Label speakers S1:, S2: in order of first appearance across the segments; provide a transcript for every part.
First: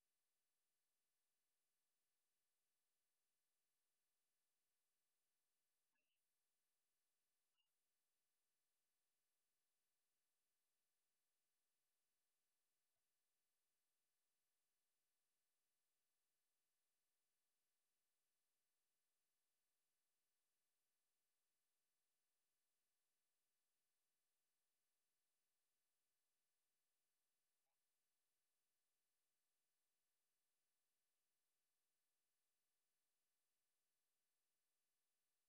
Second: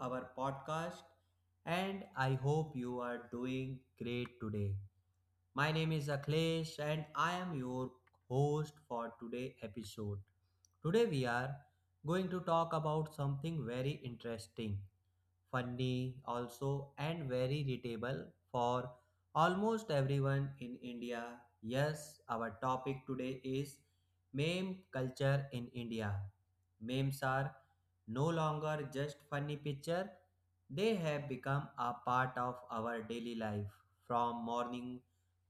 S1: our podcast, and I hope you are doing great today. My name is Akhilesh, and I am your host for today's episode. Today, we are going to talk about something very interesting funny also and very readable for almost everyone in India. Yes, our topic today is meme culture in India. Memes are no longer just funny picture, they have become a part of our daily life from morning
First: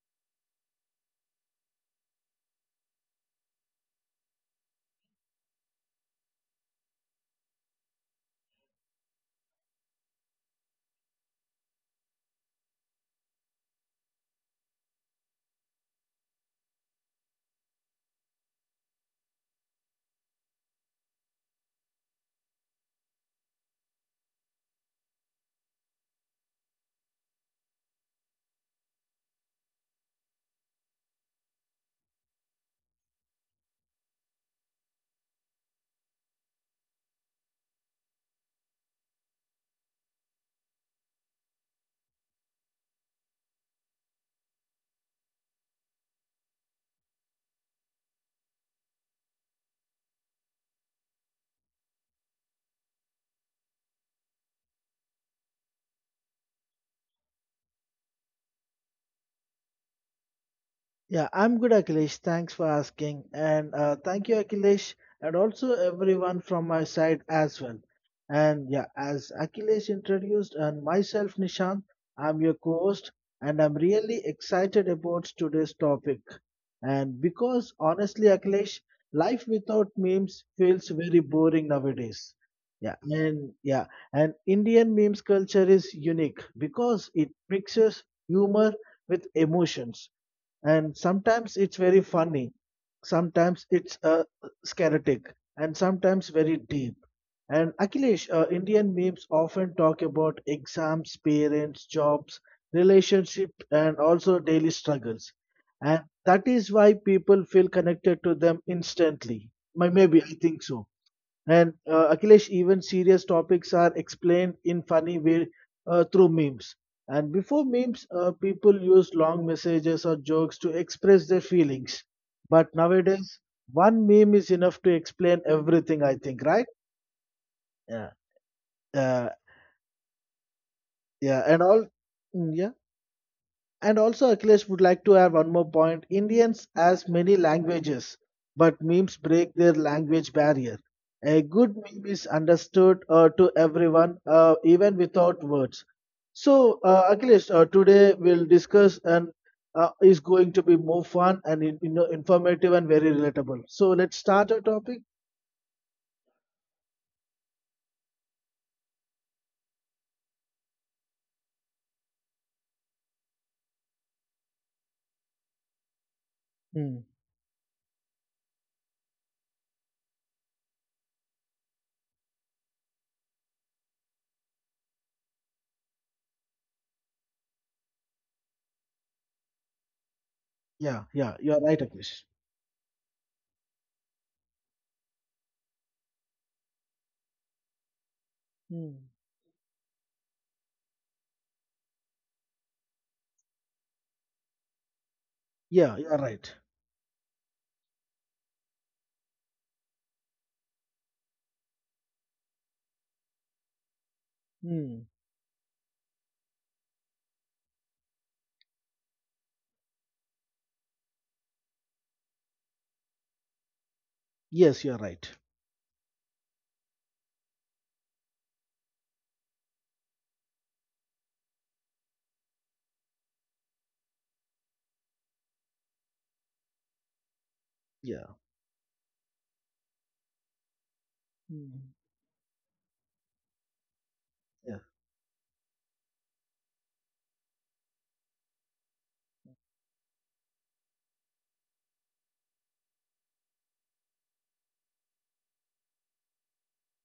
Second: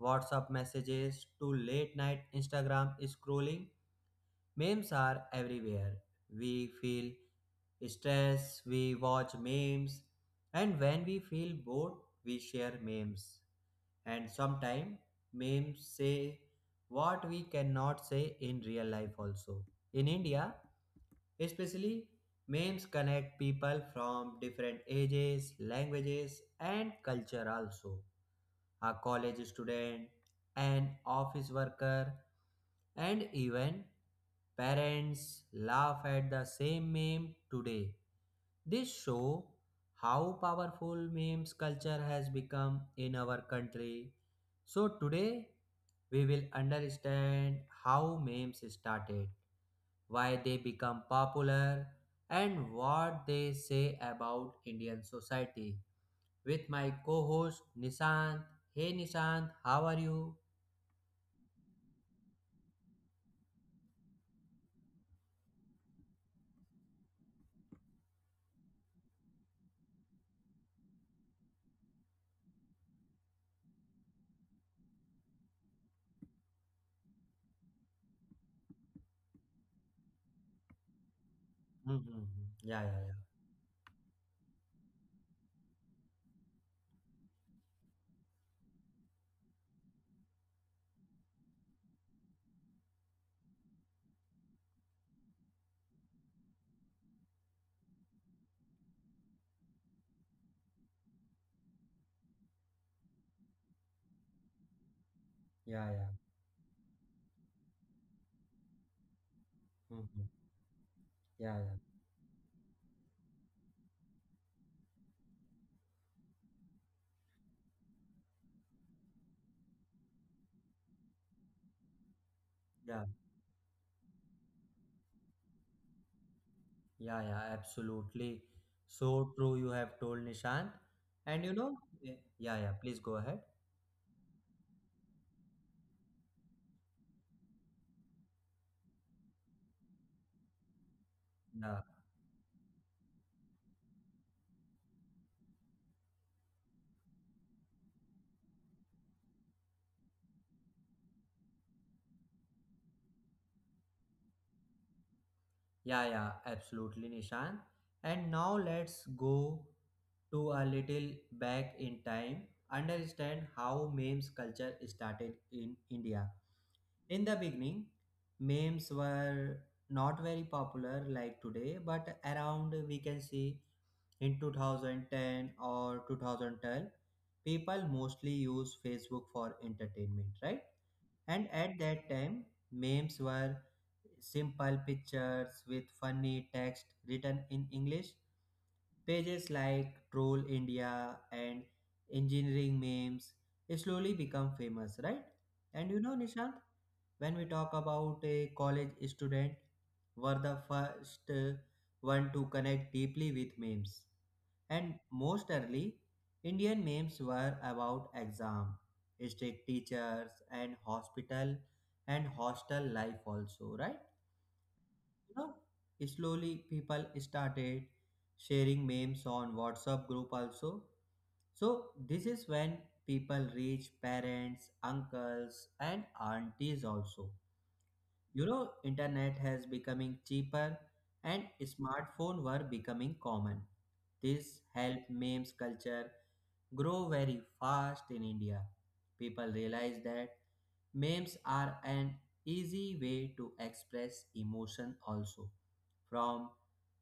S1: WhatsApp messages to late night Instagram scrolling. Memes are everywhere we feel stress, we watch memes, and when we feel bored, we share memes. And sometimes memes say what we cannot say in real life also. In India, especially, memes connect people from different ages, languages, and culture also. A college student, an office worker, and even parents laugh at the same meme today. This show how powerful memes culture has become in our country. So today we will understand how memes started, why they become popular, and what they say about Indian society. With my co-host Nishant. Hey Nishant, how are you?
S2: Yeah, I'm good, Akhilesh. Thanks for asking. And thank you, Akhilesh, and also everyone from my side as well. And yeah, as Akhilesh introduced, and myself, Nishant, I'm your co host, and I'm really excited about today's topic. And because honestly, Akhilesh, life without memes feels very boring
S1: Mm-hmm.
S2: nowadays.
S1: Yeah,
S2: Yeah,
S1: yeah,
S2: and yeah, and Indian memes culture is unique because it mixes humor with emotions, and sometimes it's very funny, sometimes it's scaratic, and sometimes very deep. And Akhilesh, Indian memes often talk about exams, parents, jobs, relationship, and also daily struggles.
S1: yeah, yeah,
S2: And
S1: yeah.
S2: that is why people feel connected to them instantly.
S1: Hmm,
S2: Maybe, I think so.
S1: yeah,
S2: And
S1: yeah.
S2: Akhilesh, even serious topics are explained in funny way through memes. And before memes, people used long messages or jokes to express their feelings. But
S1: Yeah,
S2: nowadays, one meme is enough to explain everything. I think, right?
S1: yeah, yeah,
S2: Yeah.
S1: absolutely.
S2: Uh,
S1: So true, you have told Nishant.
S2: yeah.
S1: And
S2: And all.
S1: yeah, yeah,
S2: Yeah.
S1: yeah, please go ahead.
S2: And also, Akhilesh, would like to add one more point. Indians has many languages, but memes break their language barrier. A good
S1: Yeah,
S2: meme is understood to everyone, even without words. So, Akhilesh, today we'll discuss, and is going to be more fun and in, informative and very relatable. So, let's start our topic.
S1: yeah, yeah, absolutely, Nishant. And now let's go to a little back in time, understand how memes culture started in India.
S2: Hmm.
S1: In the beginning, memes were not very popular like today, but around we can see in 2010 or 2012, people mostly use Facebook for entertainment, right?
S2: Yeah, yeah,
S1: And
S2: you're right,
S1: at that
S2: Akhilesh.
S1: time, memes were simple pictures with funny text written in English.
S2: Hmm.
S1: Pages like Troll India and Engineering Memes slowly become famous, right? And
S2: Yeah,
S1: you
S2: you're
S1: know,
S2: right.
S1: Nishant, when we talk about a college student, were the first one to connect deeply with memes, and
S2: Hmm.
S1: most early, Indian memes were about exam, strict teachers, and hospital and hostel life also, right?
S2: Yes, you're right.
S1: You know, slowly people started sharing memes on WhatsApp group also. So this is when people reach parents, uncles, and aunties also.
S2: Yeah.
S1: You know, internet has becoming cheaper and
S2: Hmm.
S1: smartphone were becoming common. This helped memes culture grow very fast in India. People realize that memes are an easy way to express emotion also, from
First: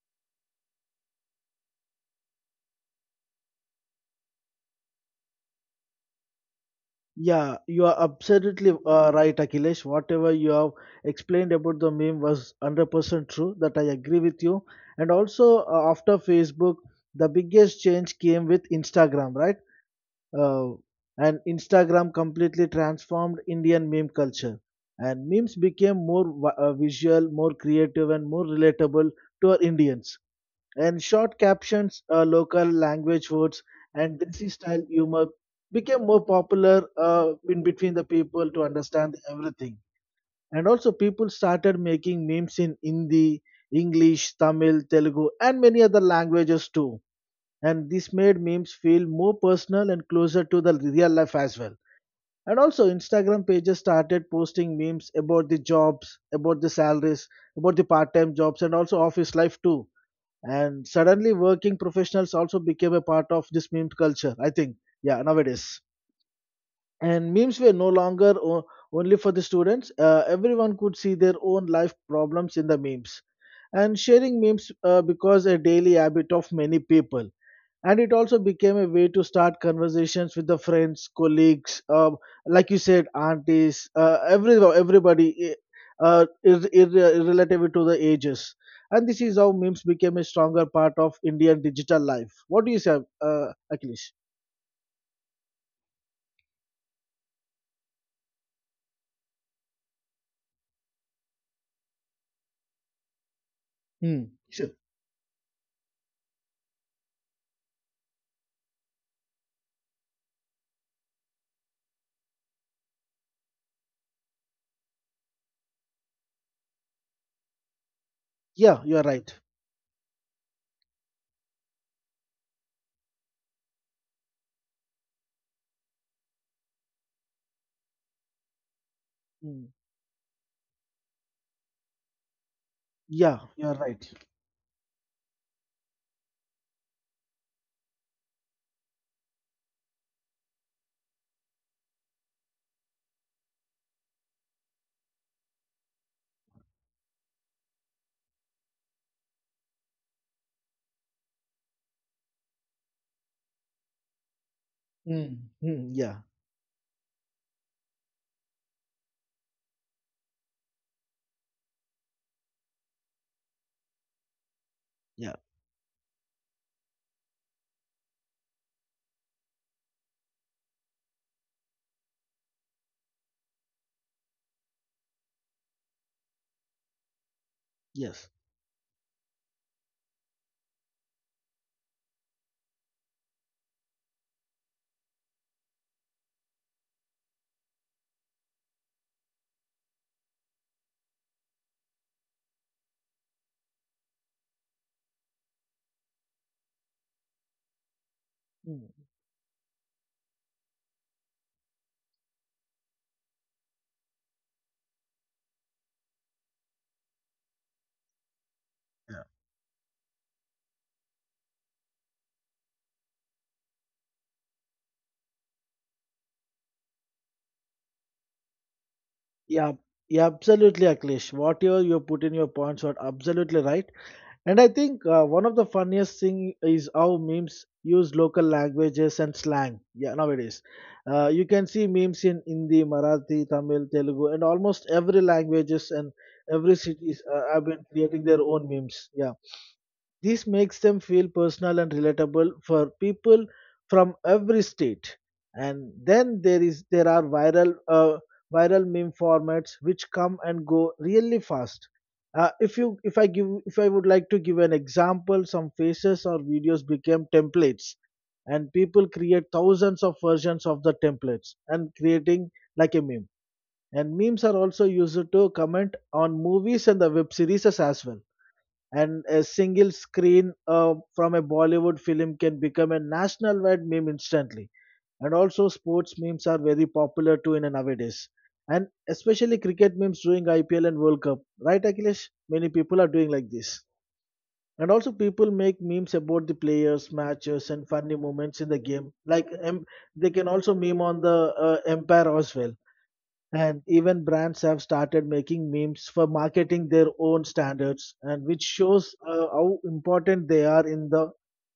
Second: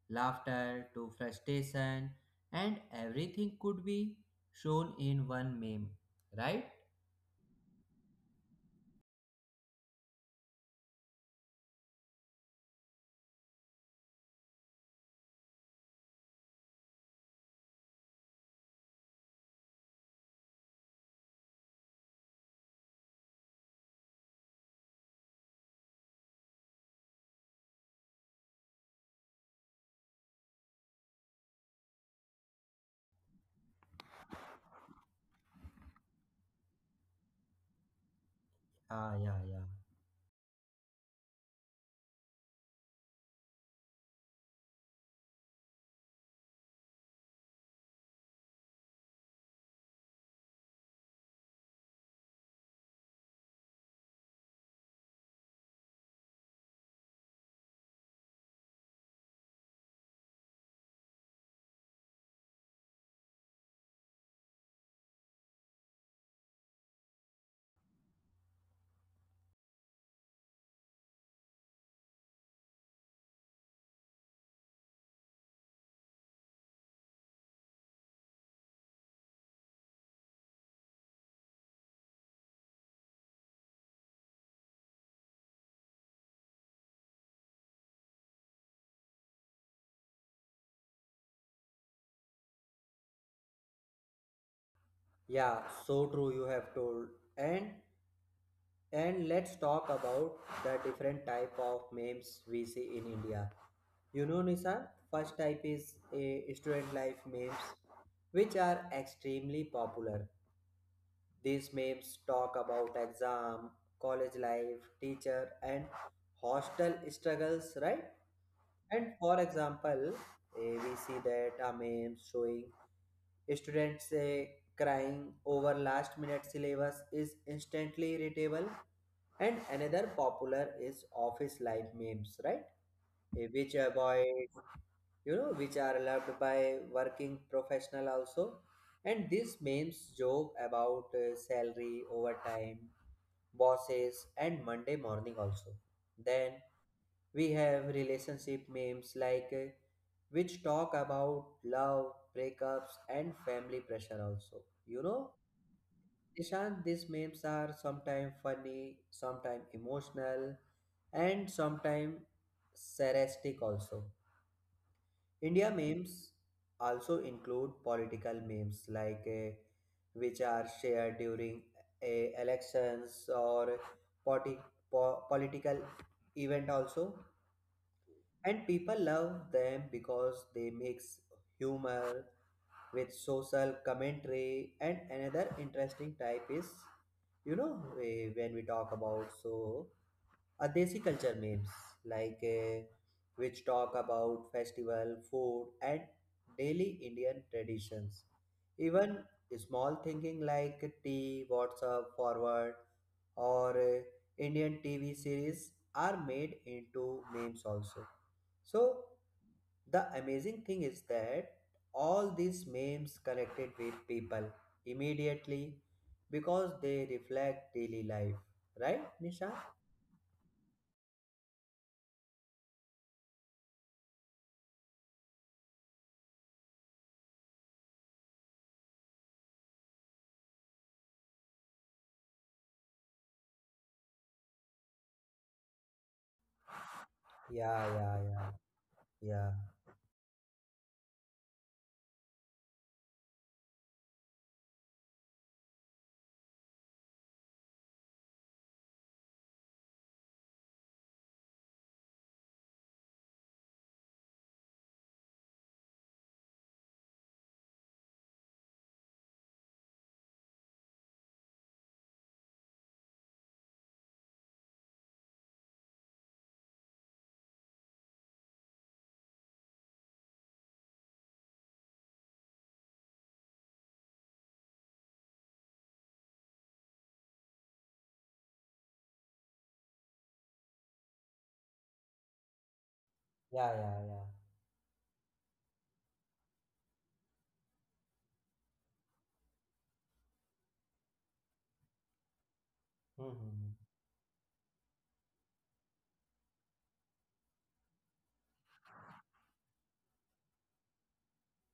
S1: laughter to frustration, and everything could be shown in one meme, right?
S2: Yeah, you are absolutely right, Akhilesh. Whatever you have explained about the meme was 100% true, that I agree with you. And also, after Facebook, the biggest change came with Instagram, right? Uh, and Instagram completely transformed Indian meme culture. And memes became more visual, more creative, and more relatable to our Indians, and short captions, local language words, and desi style humor became more popular in between the people to understand
S1: Ah, yeah, yeah.
S2: everything. And also, people started making memes in Hindi, English, Tamil, Telugu, and many other languages too. And this made memes feel more personal and closer to the real life as well. And also, Instagram pages started posting memes about the jobs, about the salaries, about the part time jobs, and also office life too, and suddenly, working professionals also became a part of this meme culture, I think. Yeah, nowadays. And memes were no longer only for the students, everyone could see their own life problems in the memes. And sharing memes because a daily habit of many people, and it also became a way to start conversations with the friends, colleagues, like you said, aunties, everybody, irrelative to the ages. And this is how memes became a stronger part of Indian digital life. What do you say, uh, Akhilesh?
S1: Yeah, so true you have told. And and let's talk about the different type of memes we see in India. You
S2: Hmm.
S1: know,
S2: Sure.
S1: Nisa, first type is a student life memes, which are extremely popular. These memes talk about exam, college life, teacher, and hostel struggles, right?
S2: Yeah, you are
S1: And for
S2: right.
S1: example, we see that a meme showing students crying over last minute syllabus is instantly irritable. And
S2: Hmm.
S1: another popular is office life memes, right?
S2: Yeah, you
S1: Which
S2: are right.
S1: avoid you know which are loved by working professional also, and this memes joke about salary overtime bosses and Monday morning also. Then we have relationship memes like which talk about love breakups and family pressure also,
S2: Hmm. Hmm, yeah.
S1: Nishant, these memes are sometimes funny, sometimes emotional, and sometimes sarcastic also.
S2: Yeah.
S1: India memes also include political memes like which are shared during elections or politi- political event also,
S2: Yes.
S1: and people love them because they mix humor with social commentary. And another interesting type is when we talk about so are desi culture memes like which talk about festival food and daily Indian traditions.
S2: Hmm.
S1: Even small thinking like tea WhatsApp forward or Indian TV series are made into memes also. So the amazing thing is that all these memes connected with people immediately because they reflect daily life, right, Nisha?
S2: Yeah, yeah, absolutely, Akhilesh, whatever you put in your points are absolutely right. And I think one of the funniest thing is how memes use local languages and slang. Yeah, nowadays, you can see memes in Hindi, Marathi, Tamil, Telugu, and almost every languages, and every cities have been
S1: Yeah, yeah,
S2: creating their
S1: yeah.
S2: own memes. Yeah,
S1: Yeah,
S2: this makes them feel personal and relatable for people from every state. And then there are viral meme formats which come and go really fast. If I would like to give an example, some faces or videos became templates, and people create thousands of versions of the templates and creating like a meme. And memes are also used to comment on movies and the web series as well, and a single screen from a Bollywood film can become a national wide meme instantly. And also, sports memes are very popular too in a nowadays, and especially cricket memes during IPL and World Cup, right, Akhilesh? Many people are doing like
S1: yeah,
S2: this.
S1: yeah, yeah.
S2: And also, people make memes about the players, matches, and funny moments in the game. Like, they can also meme on the empire as well.
S1: Mm-hmm.
S2: And even brands have started making memes for marketing their own standards, and which shows how important they are in the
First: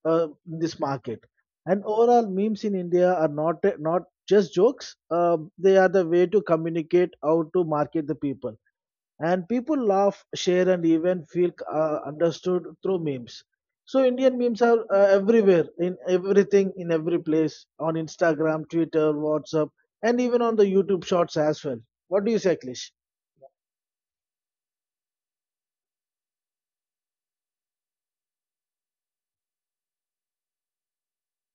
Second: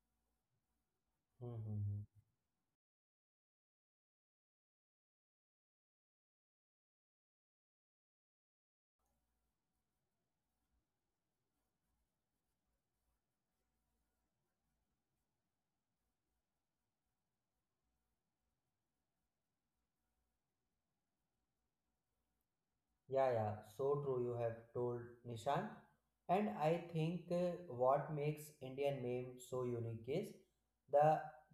S2: in this market.
S1: Mm-hmm. Mm-hmm.
S2: And overall, memes in India are not just jokes; they are the way to communicate how to market the people, and people laugh, share, and even feel understood through memes. So Indian memes are everywhere, in everything, in every place, on Instagram, Twitter, WhatsApp, and even on the YouTube Shorts as well. What do you say, Klish?
S1: Yeah, yeah. So true, you have told Nishan. And I think what makes Indian meme so unique is the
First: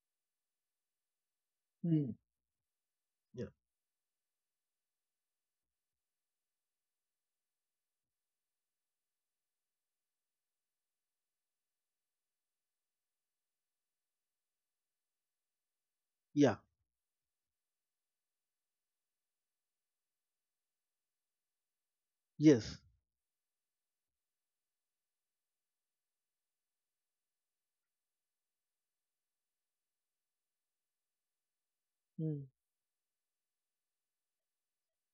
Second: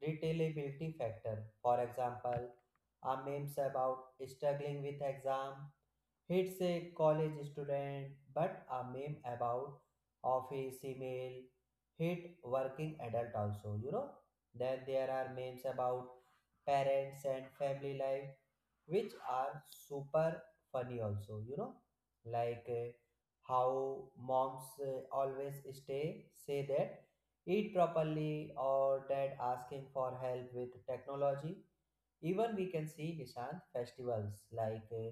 S1: retailability factor. For
S2: Hmm.
S1: example, our
S2: Yeah.
S1: memes about struggling with exam. It's a college student, but a meme about office email hit working adult also, you know. Then there are memes about
S2: Yeah.
S1: parents and family life, which are super funny also, you know. Like
S2: Yes.
S1: how moms always say that eat properly or dad asking for help with technology.
S2: Hmm.
S1: Even we can see Nishant festivals like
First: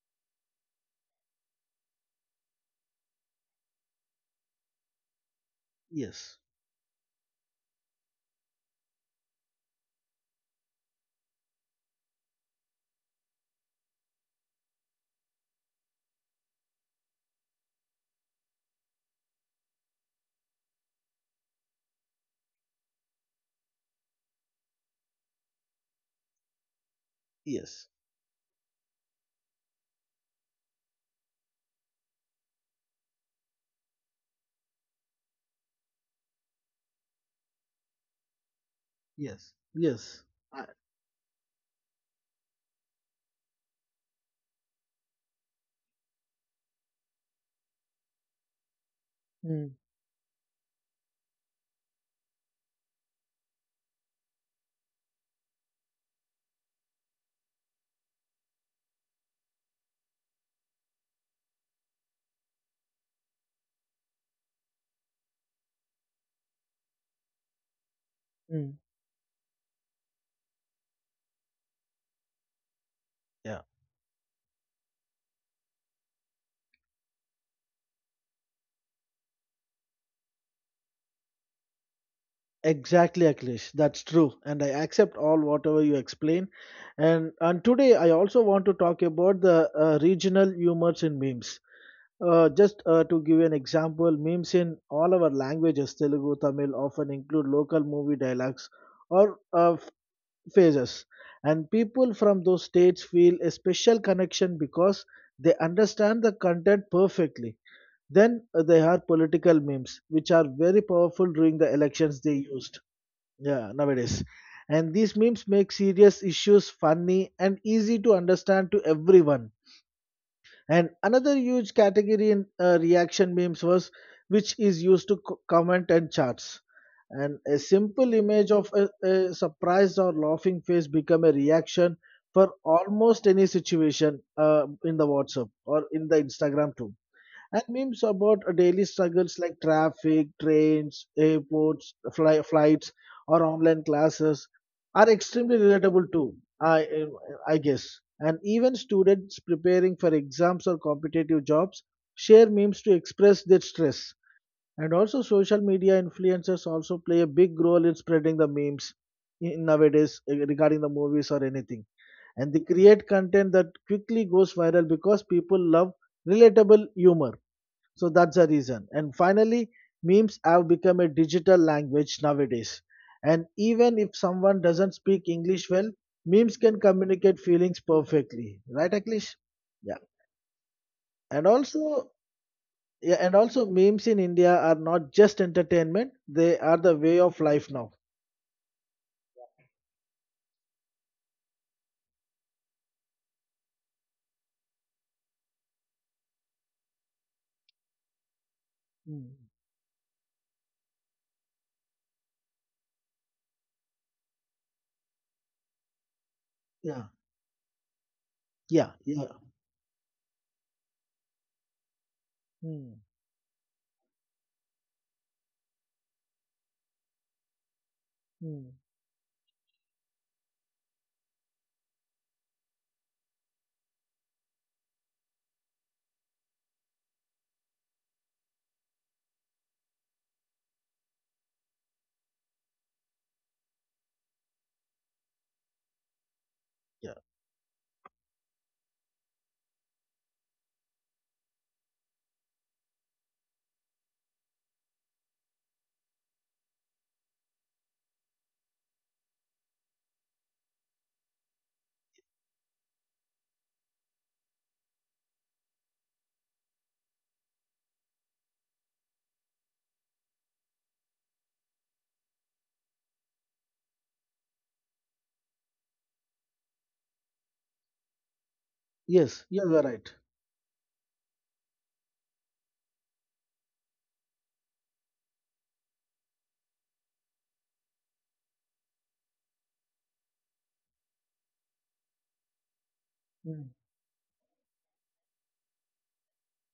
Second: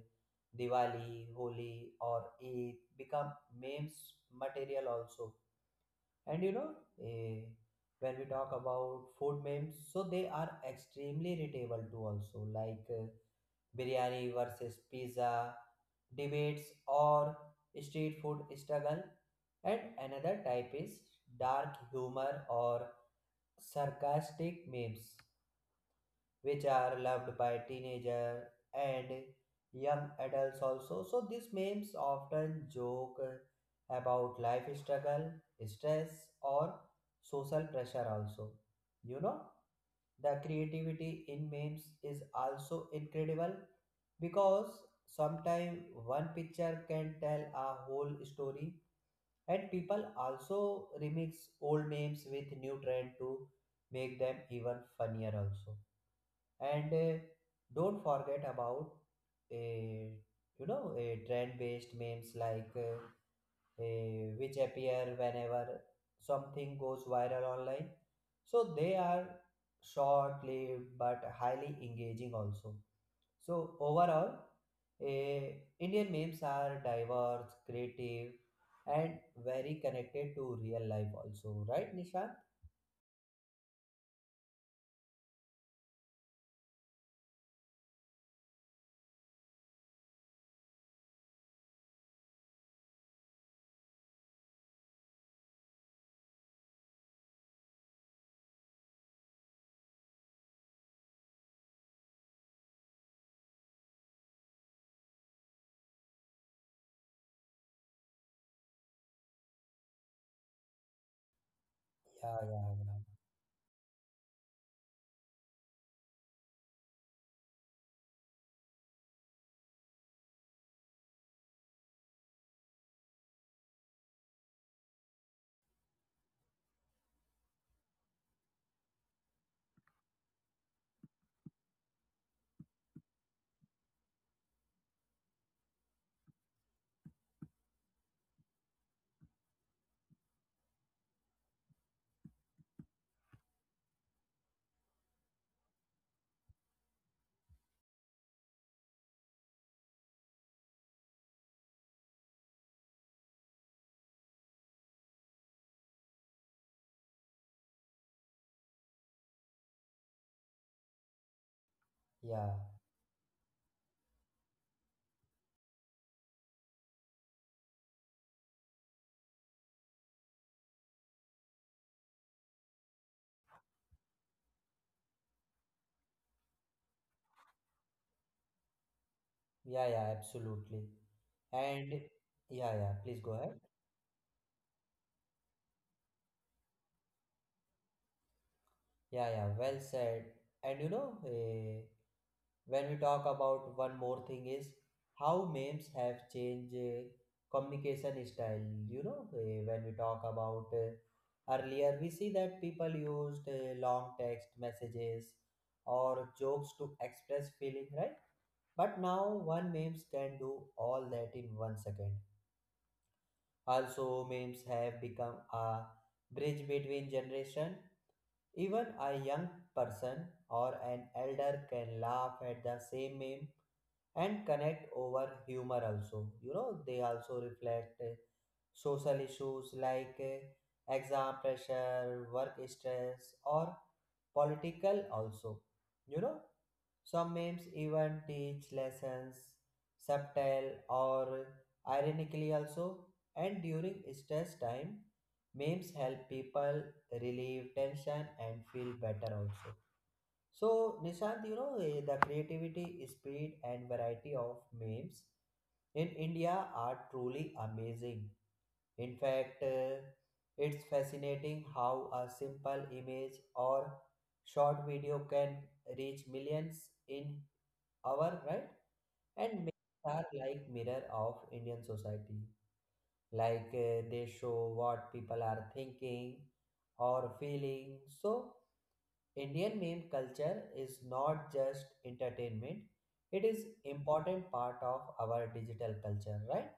S1: Diwali, Holi, or Eid become memes material also.
S2: Yes.
S1: And you know, eh, when we talk about food memes, so they are extremely relatable too. Also, like biryani versus pizza debates or street food struggle. And another type is dark humor or sarcastic memes which are loved by
S2: Yes.
S1: teenager and young adults also. So these memes often joke about life struggle, stress or social pressure also. You know,
S2: Yes. Yes.
S1: the
S2: I,
S1: creativity in memes is also incredible because sometimes one picture can tell a whole story,
S2: Hmm.
S1: and people also remix old memes with new trend to make them even funnier also. And don't forget about uh, trend based memes like which appear whenever something goes viral online,
S2: Hmm.
S1: so they are short lived but highly engaging also. So
S2: Yeah.
S1: overall, uh, Indian memes are diverse creative and very connected to real life also, right, Nisha?
S2: Exactly, Akhilesh. That's true. And I accept all whatever you explain. And today I also want to talk about the regional humors in memes. Just to give you an example, memes in all our languages, Telugu, Tamil, often include local movie dialogues or phrases. And people from those states feel a special connection because they understand the content perfectly. Then they are political memes, which are very powerful during the elections
S1: Yeah,
S2: they
S1: yeah,
S2: used.
S1: yeah,
S2: Yeah, nowadays. And these memes make serious issues funny and easy to understand to everyone. And another huge category in reaction memes was, which is used to comment and charts, and a simple image of a surprised or laughing face become a reaction for almost any situation in the WhatsApp or in the Instagram too. And memes about daily struggles like traffic, trains, airports, flights, or online classes are extremely relatable too. I, I guess. And even students preparing for exams or competitive jobs share memes to express their stress. And also, social media influencers also play a big role in spreading the memes in nowadays, eh, regarding the movies or anything. And
S1: yeah,
S2: they create content that quickly goes viral because people love relatable humor, so that's the reason. And finally, memes have become a digital language nowadays. And even if someone doesn't speak English well, memes can communicate feelings perfectly. Right, Aklish?
S1: yeah,
S2: Yeah.
S1: yeah, absolutely.
S2: And
S1: And
S2: also,
S1: yeah, yeah,
S2: yeah,
S1: please go
S2: and
S1: ahead.
S2: also memes in India are not just entertainment, they are the way of life now.
S1: Yeah, yeah, well said. And you know, when we talk about one more thing is how memes have changed communication style. You know,
S2: Mm.
S1: when we talk about earlier, we see that people used long text messages or jokes to
S2: Yeah.
S1: express feeling, right?
S2: Yeah.
S1: But
S2: Yeah.
S1: now one memes can do all that in 1 second.
S2: Mm.
S1: Also, memes have become a bridge between generation.
S2: Mm.
S1: Even a young person or an elder can laugh at the same meme and connect over humor also. You know, they also reflect social issues like exam pressure, work stress, or political also. You know,
S2: Yeah.
S1: some memes even teach lessons, subtle or ironically also. And during stress time, memes help people relieve tension and feel better also. So, Nishant, you know, the creativity, speed, and variety of memes in India are truly amazing. In fact, it's fascinating how a simple image or short video can reach millions in our right.
S2: Yes,
S1: And
S2: you are
S1: movies
S2: right.
S1: are like mirror of Indian society, like they show what people are thinking or feeling. So Indian meme culture is not just entertainment, it is
S2: Hmm.
S1: important part of our digital culture, right?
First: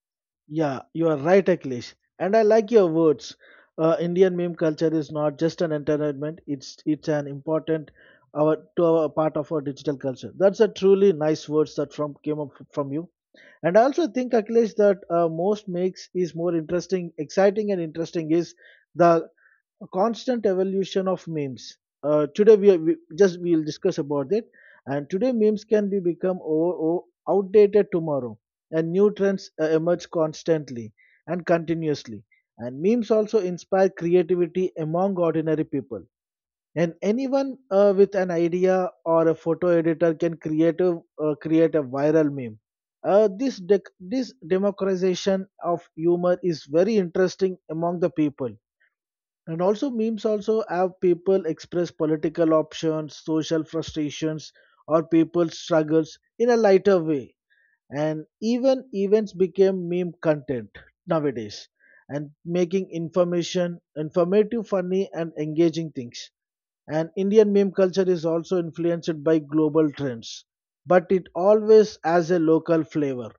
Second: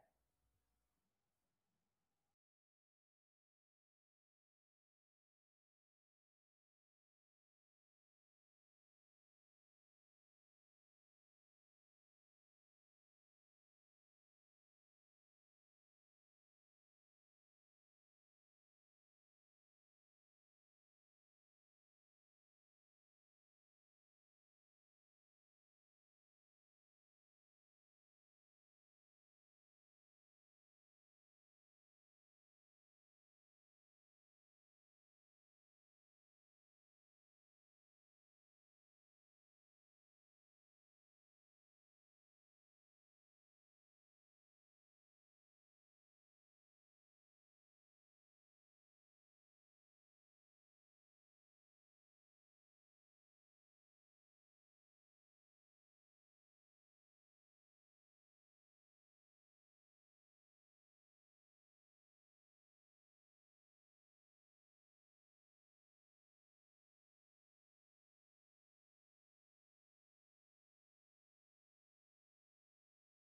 S2: Yeah, you are right, Akhilesh. And I like your words. Indian meme culture is not just an entertainment; it's an important our part of our digital culture. That's a truly nice words that from came up from you. And I also think, Akhilesh, that most makes is more interesting, exciting, and interesting is the a constant evolution of memes. Today we, are, we just we'll discuss about it, and today memes can be become outdated tomorrow, and new trends emerge constantly and continuously. And memes also inspire creativity among ordinary people. And anyone with an idea or a photo editor can create a viral meme. This democratization of humor is very interesting among the people. And also memes also have people express political options, social frustrations, or people's struggles in a lighter way. And even events became meme content nowadays, and making information informative, funny and engaging things. And Indian meme culture is also influenced by global trends, but it always has a local flavor.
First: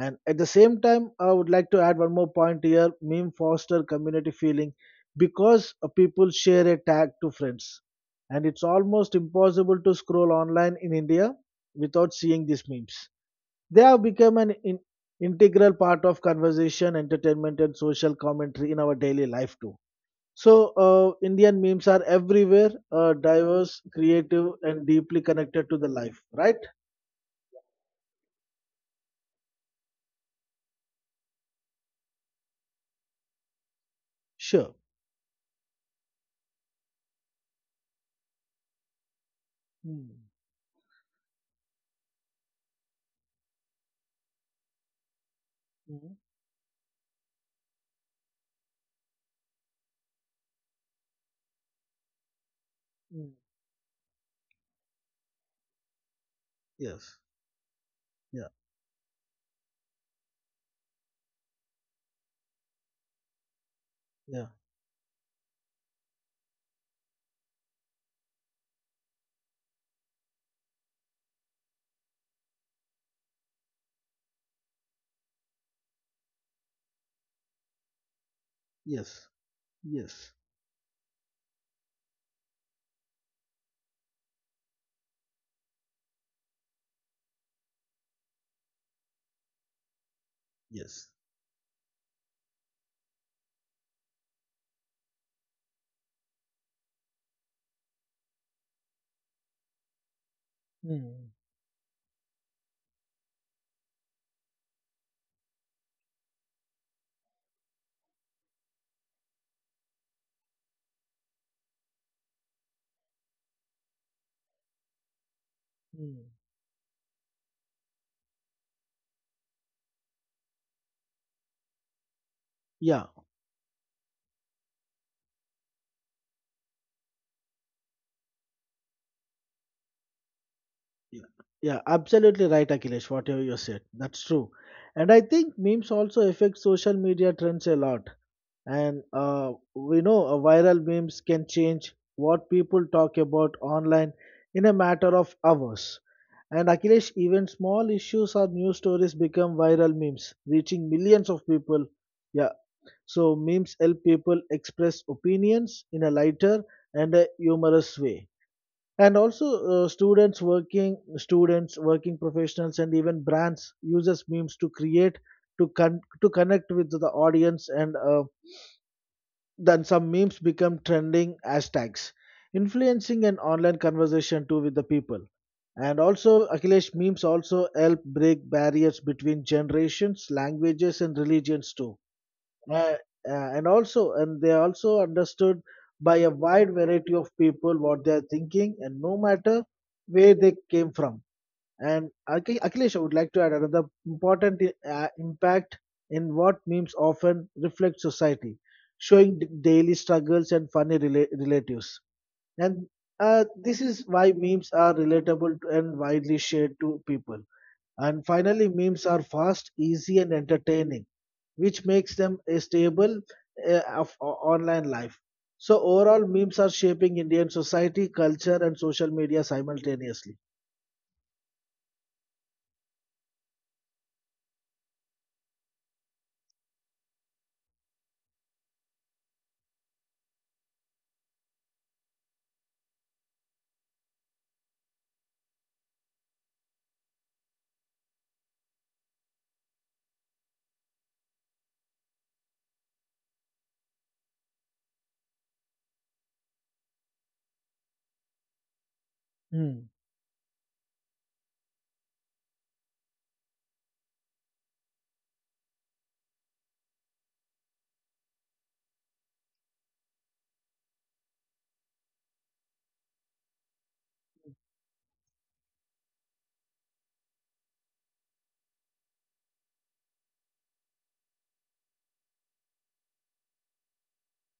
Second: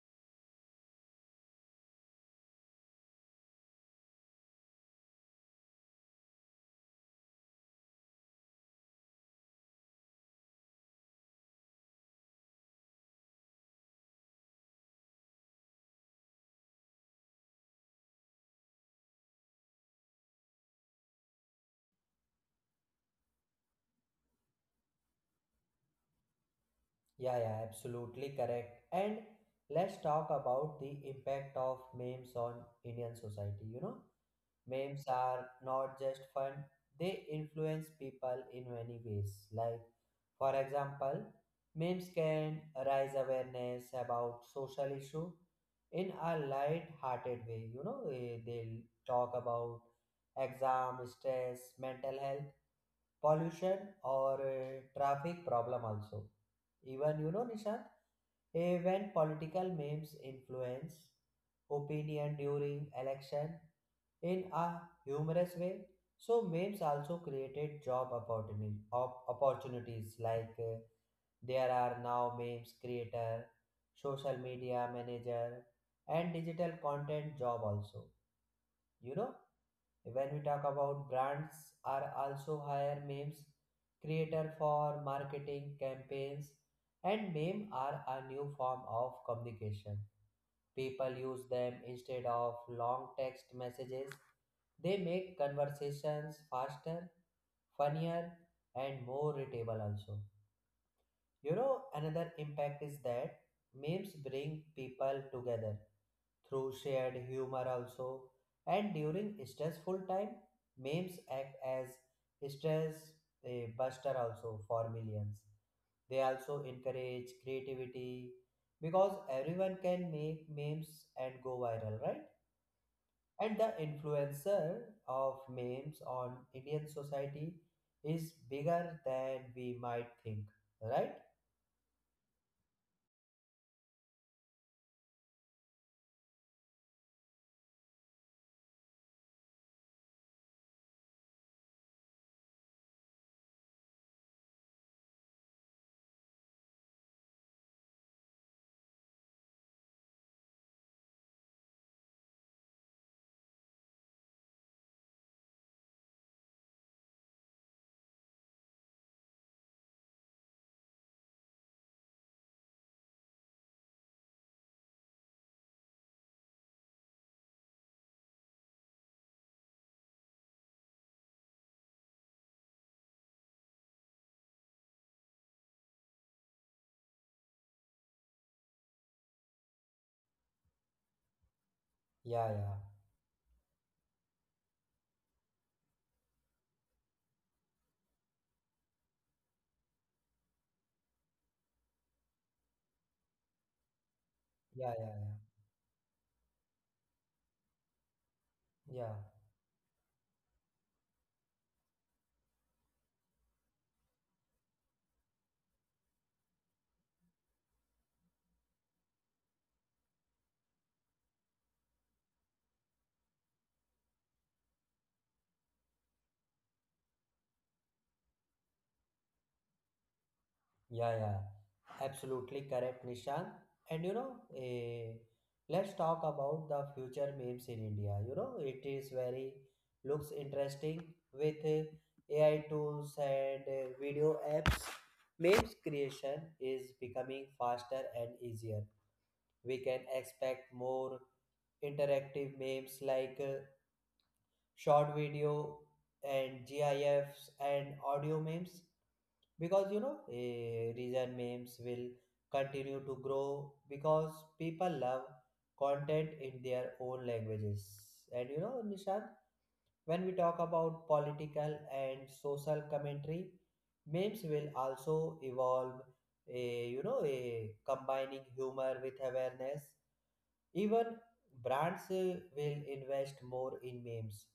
S2: And at the same time, I would like to add one more point here: meme foster community feeling because people share a tag to friends. And it's almost impossible to scroll online in India without seeing these memes. They have become an integral part of conversation, entertainment, and social commentary in our daily life too. So, Indian memes are everywhere, diverse, creative, and deeply connected to the life, right?
S1: Yeah, yeah, absolutely correct. And let's talk about the impact of memes on Indian society, you know.
S2: Sure.
S1: Memes are not just fun, they influence people in many ways. Like,
S2: Mm,
S1: for example, memes can raise awareness about social issue
S2: mm,
S1: in a light-hearted way. You know, they'll talk about exam, stress, mental health,
S2: mm.
S1: pollution, or traffic problem also.
S2: Yes.
S1: Even Nishant,
S2: Yeah.
S1: when political memes influence opinion during election, in
S2: Yeah.
S1: a humorous way. So memes also created job opportunities like there are now memes creator, social media manager and digital content job also. You
S2: Yes.
S1: know,
S2: Yes.
S1: when we talk about brands are also hire memes creator for marketing campaigns, and meme are a new form of communication.
S2: Yes.
S1: People use them instead of long text messages. They make conversations faster, funnier, and more readable also.
S2: Mm,
S1: You know, another impact is that memes bring people together through shared humor also. And during stressful time, memes act as stress buster also for millions. They
S2: mm.
S1: also encourage creativity because everyone can make memes and go viral, right?
S2: Yeah.
S1: And the influencer of memes on Indian society is bigger than we might think, right?
S2: Yeah. Yeah. Absolutely right, Akhilesh, whatever you said. That's true. And I think memes also affect social media trends a lot. And we know viral memes can change what people talk about online in a matter of hours. And Akhilesh, even small issues or news stories become viral memes, reaching millions of people. Yeah, so memes help people express opinions in a lighter and a humorous way. And also, students working professionals, and even brands uses memes to create to connect with the audience. And then some memes become trending hashtags, influencing an online conversation too with the people. And also, Akhilesh, memes also help break barriers between generations, languages, and religions too.
S1: Yeah, yeah,
S2: Uh, and also, and they are also understood by a wide variety of people what they are thinking, and no matter where they came from. And Akhilesh, I would like to add another important
S1: yeah, yeah,
S2: impact in what memes often reflect society,
S1: yeah,
S2: showing daily struggles and funny relatives. And This is why memes are relatable to- and widely shared to people. And finally, memes are fast, easy, and entertaining, which makes them a stable of online life. So, overall, memes are shaping Indian society, culture, and social media simultaneously.
S1: yeah, yeah. Absolutely correct, Nishant. And you know, let's talk about the future memes in India. You know, it is very looks interesting with AI tools and video apps. Memes creation is becoming faster and easier. We can expect more interactive memes like short video and gifs and audio memes,
S2: Mm,
S1: because you know reason memes will continue to grow because people love content in their own languages. And you know Nishant, when we talk about political and social commentary memes will also evolve a you know a combining humor with awareness. Even brands will invest more in memes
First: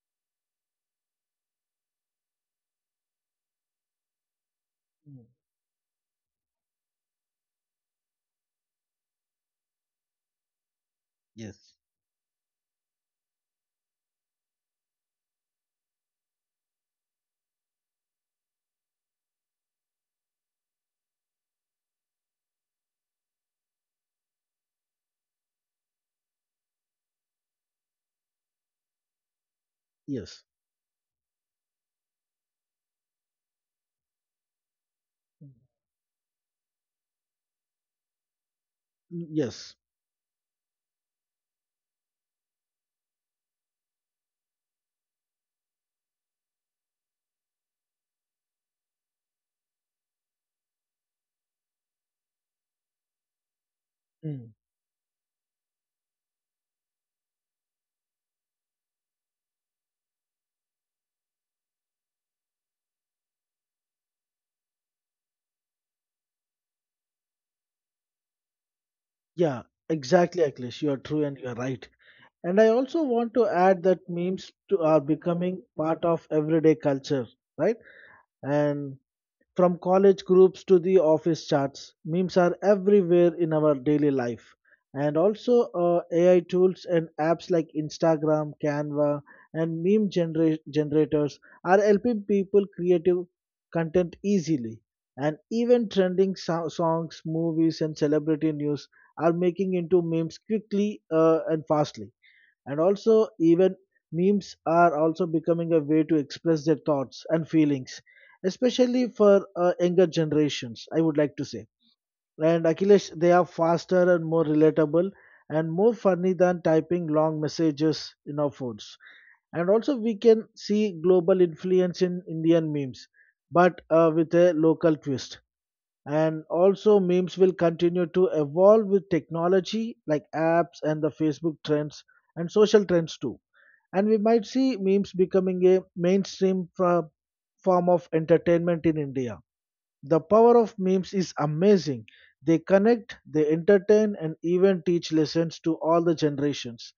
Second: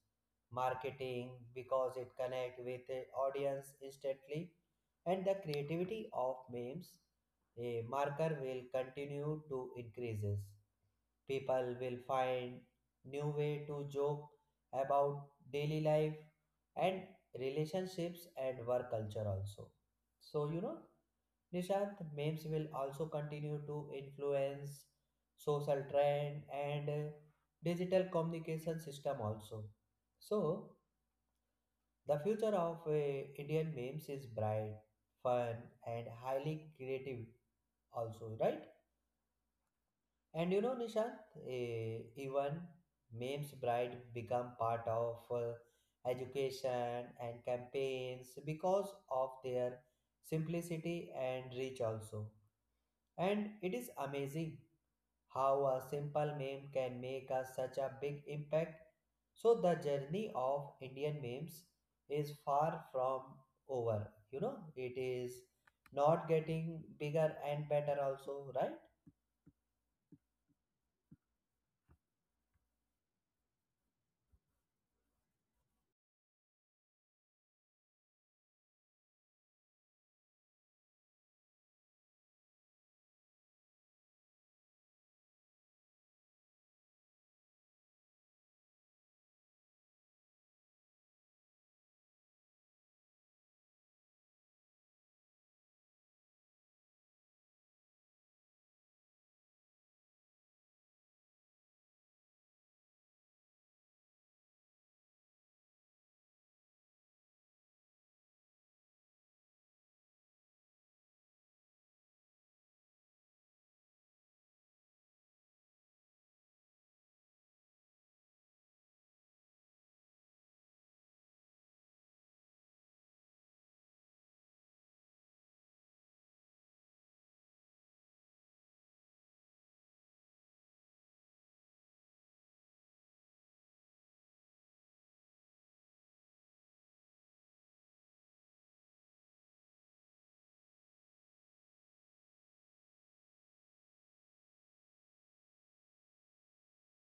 S1: marketing because it connect with the audience instantly.
S2: mm,
S1: And the creativity of memes a marker will continue to increases,
S2: yes.
S1: people will find new way to joke about daily life and relationships and work culture also. So you know Nishant, memes will also continue to influence social trend and digital communication system also.
S2: Yes,
S1: So, the future of Indian memes is bright,
S2: mm,
S1: fun, and highly creative also, right?
S2: yes,
S1: And you know, Nishant, even memes bright become part of education and campaigns because of their simplicity and reach also. And it is
S2: mm,
S1: amazing how a simple meme can make such a big impact. So the journey of Indian memes is far from over. You know, it is not getting bigger and better also, right?
S2: yeah, exactly, Akhilesh. You are true and you are right. And I also want to add that are becoming part of everyday culture, right? And from college groups to the office chats, memes are everywhere in our daily life. And also, AI tools and apps like Instagram, Canva, and generators are helping people creative content easily. And even trending songs, movies, and celebrity news are making into memes quickly and fastly, and also, even memes are also becoming a way to express their thoughts and feelings, especially for younger generations, I would like to say. And Achilles, they are faster and more relatable and more funny than typing long messages in our phones. And also, we can see global influence in Indian memes, but with a local twist. And also, memes will continue to evolve with technology like apps and the Facebook trends and social trends too, and we might see memes becoming a mainstream form of entertainment in India. The power of memes is amazing. They connect, they entertain, and even teach lessons to all the generations.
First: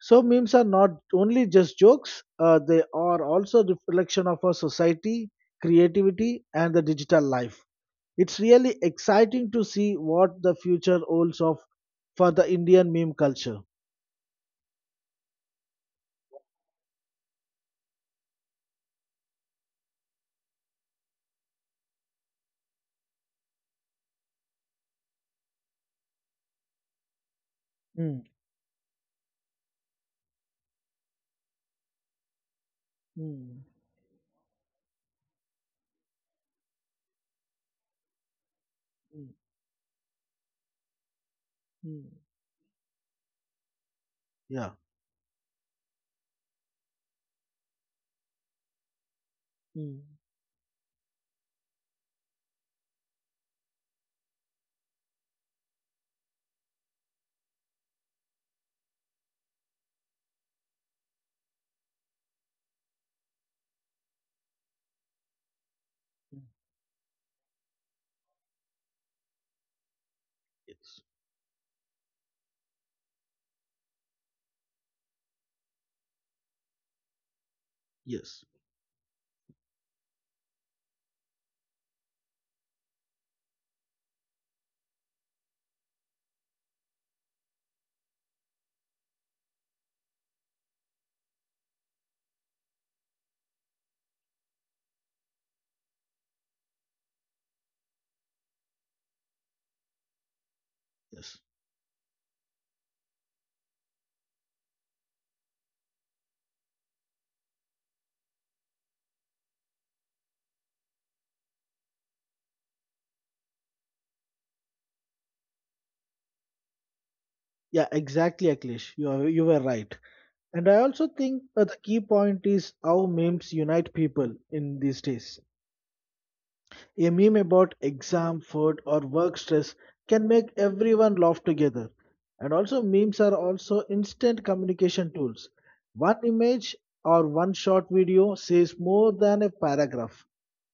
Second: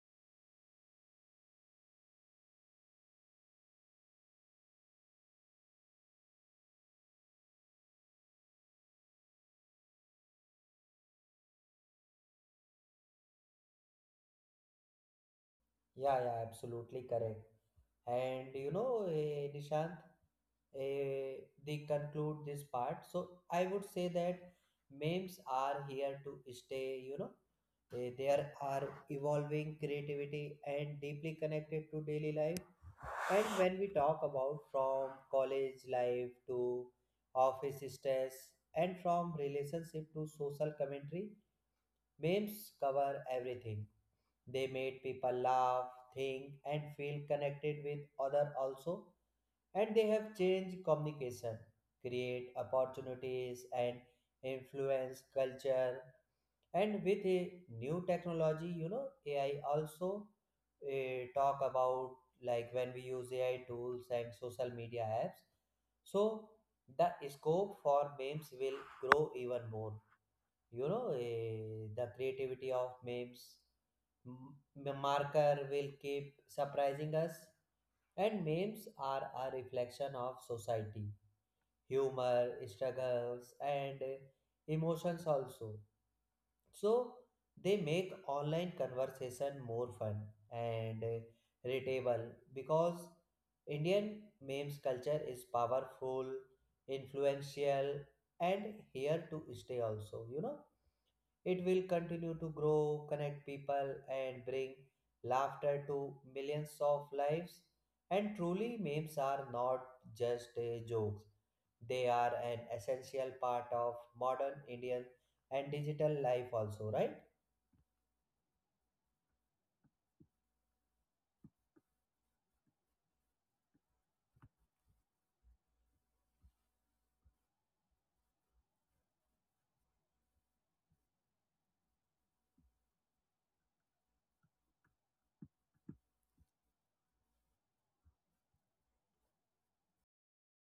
S2: So, memes are not only just jokes, they are also reflection of our society, creativity, and the digital life. It's really exciting to see what the future holds of for the Indian meme culture.
S1: Yeah, yeah, absolutely correct. And you know, Nishant, they conclude this part. So I would say that memes are here to stay, you know. They,
S2: Mm,
S1: they are, are evolving creativity and deeply connected to daily life. And
S2: mm,
S1: when we talk about from college life to office stress and
S2: mm,
S1: from relationship to social commentary,
S2: mm.
S1: memes cover everything. They
S2: Yeah.
S1: made people laugh, think, and feel connected with other also. And
S2: Mm.
S1: they have changed communication, create opportunities, and influence culture and with a new technology, you know, AI also, talk about, like when we use AI tools and social media apps, so the scope for memes will grow even more. You
S2: Yes.
S1: know, the creativity of memes marker will keep surprising us.
S2: Yes.
S1: And memes are a reflection of society, humor, struggles, and emotions also. So they make online conversation more fun and readable, because Indian memes culture is powerful, influential, and here to stay also, you know.
S2: Yes.
S1: It will continue to grow, connect people, and bring laughter to millions of lives. And truly, memes are not just jokes, they are an essential part of modern Indian and digital life, also, right?
S2: Yeah, exactly, Akhilesh. You were right. And I also think the key point is how memes unite people in these days. A meme about exam, food, or work stress can make everyone laugh together. And also, memes are also instant communication tools. One image or one short video says more than a paragraph.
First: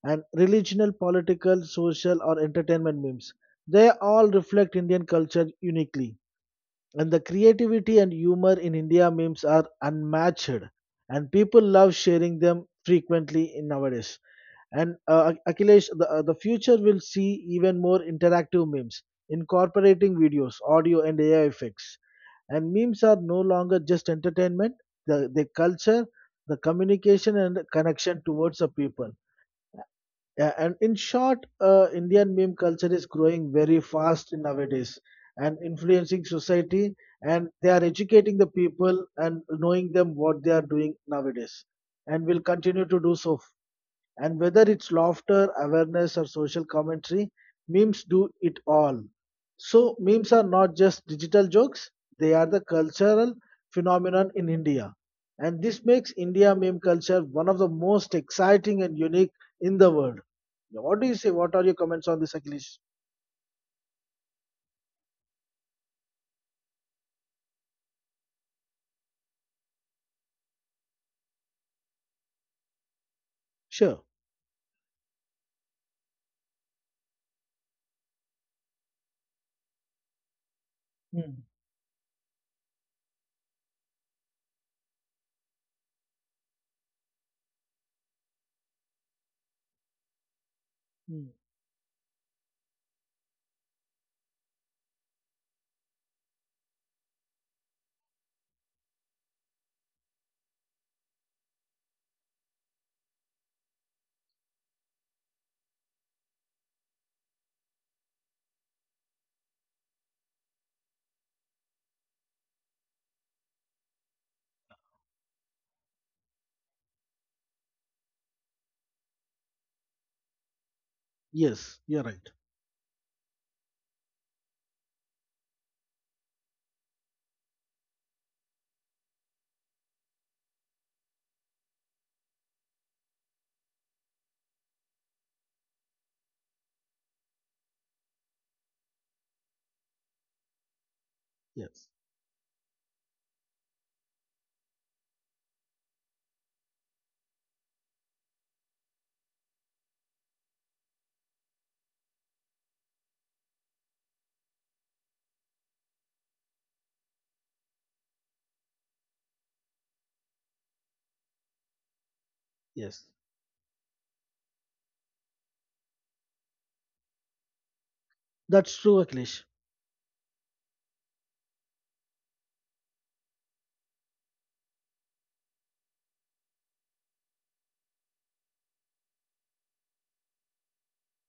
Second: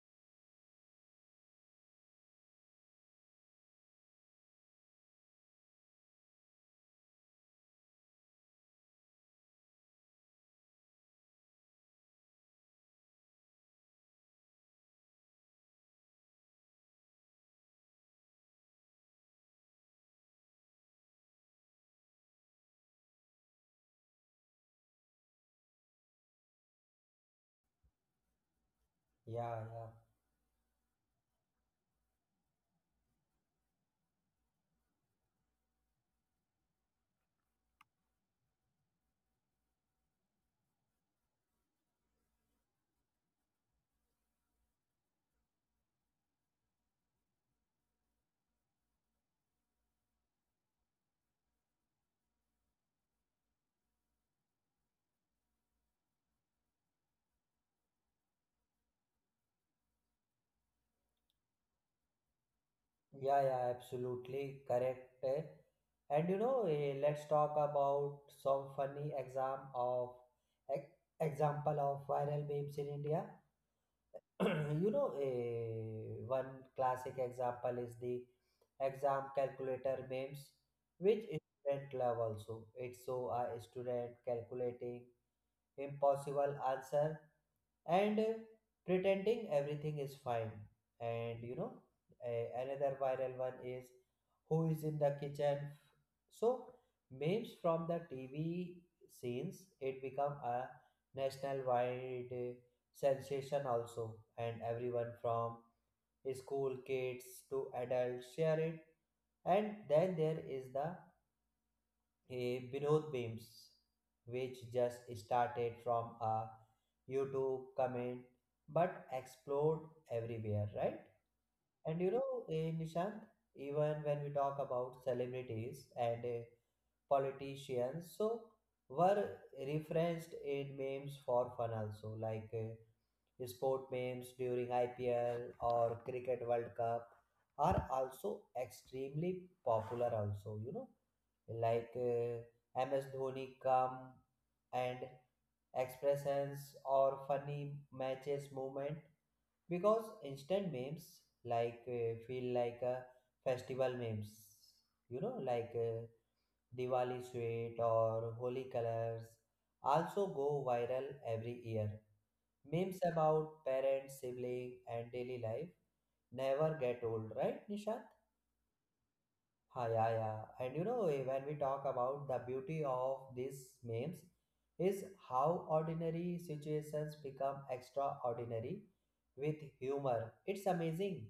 S2: And religional, political, social, or entertainment memes, they all reflect Indian culture uniquely. And the creativity and humor in India memes are unmatched, and people love sharing them frequently in nowadays. And Akhilesh, the future will see even more interactive memes, incorporating videos, audio, and AI effects. And memes are no longer just entertainment; they culture, the communication, and connection towards the people.
S1: Yeah,
S2: Yeah, and in short, Indian meme culture is growing very fast nowadays and influencing society, and they are educating the people and knowing them what they are doing nowadays, and will continue to do so, and whether it's laughter, awareness, or social commentary, memes do it all. So, memes are not just digital jokes, they are the cultural phenomenon in India. And this makes India meme culture one of the most exciting and unique in the world. What do you say? What are your comments on this, Akhilesh?
S1: yeah, yeah, yeah, absolutely correct. Eh. And you know, let's talk about some funny exam of ex- example of viral memes in India.
S2: Sure.
S1: You know, one classic example is the exam calculator memes, which
S2: Hmm.
S1: student love also. It's so a student calculating impossible answer and pretending everything is fine.
S2: Hmm.
S1: And you know, another viral one is who is in the kitchen, so memes from the TV scenes, it become a national wide sensation also, and everyone from school kids to adults share it. And then there is the a Binod Beams, which just started from a YouTube comment but explored everywhere, right?
S2: Yes,
S1: And
S2: you're
S1: you
S2: right.
S1: know, Nishant, even when we talk about celebrities and politicians, so were referenced in memes for fun also, like sport memes during IPL or Cricket World Cup are also extremely popular also, you know,
S2: Yes,
S1: like MS Dhoni calm and expressions or funny matches movement, because instant memes like feel like a festival memes, you know, like Diwali sweet or holy colors also go viral every year. Memes
S2: yes.
S1: about parents sibling and daily life never get old, right, nisha?
S2: That's true, Akhilesh.
S1: Ha, yeah, yeah. And you know, when we talk about the beauty of these memes, is how ordinary situations become extraordinary with humor. It's amazing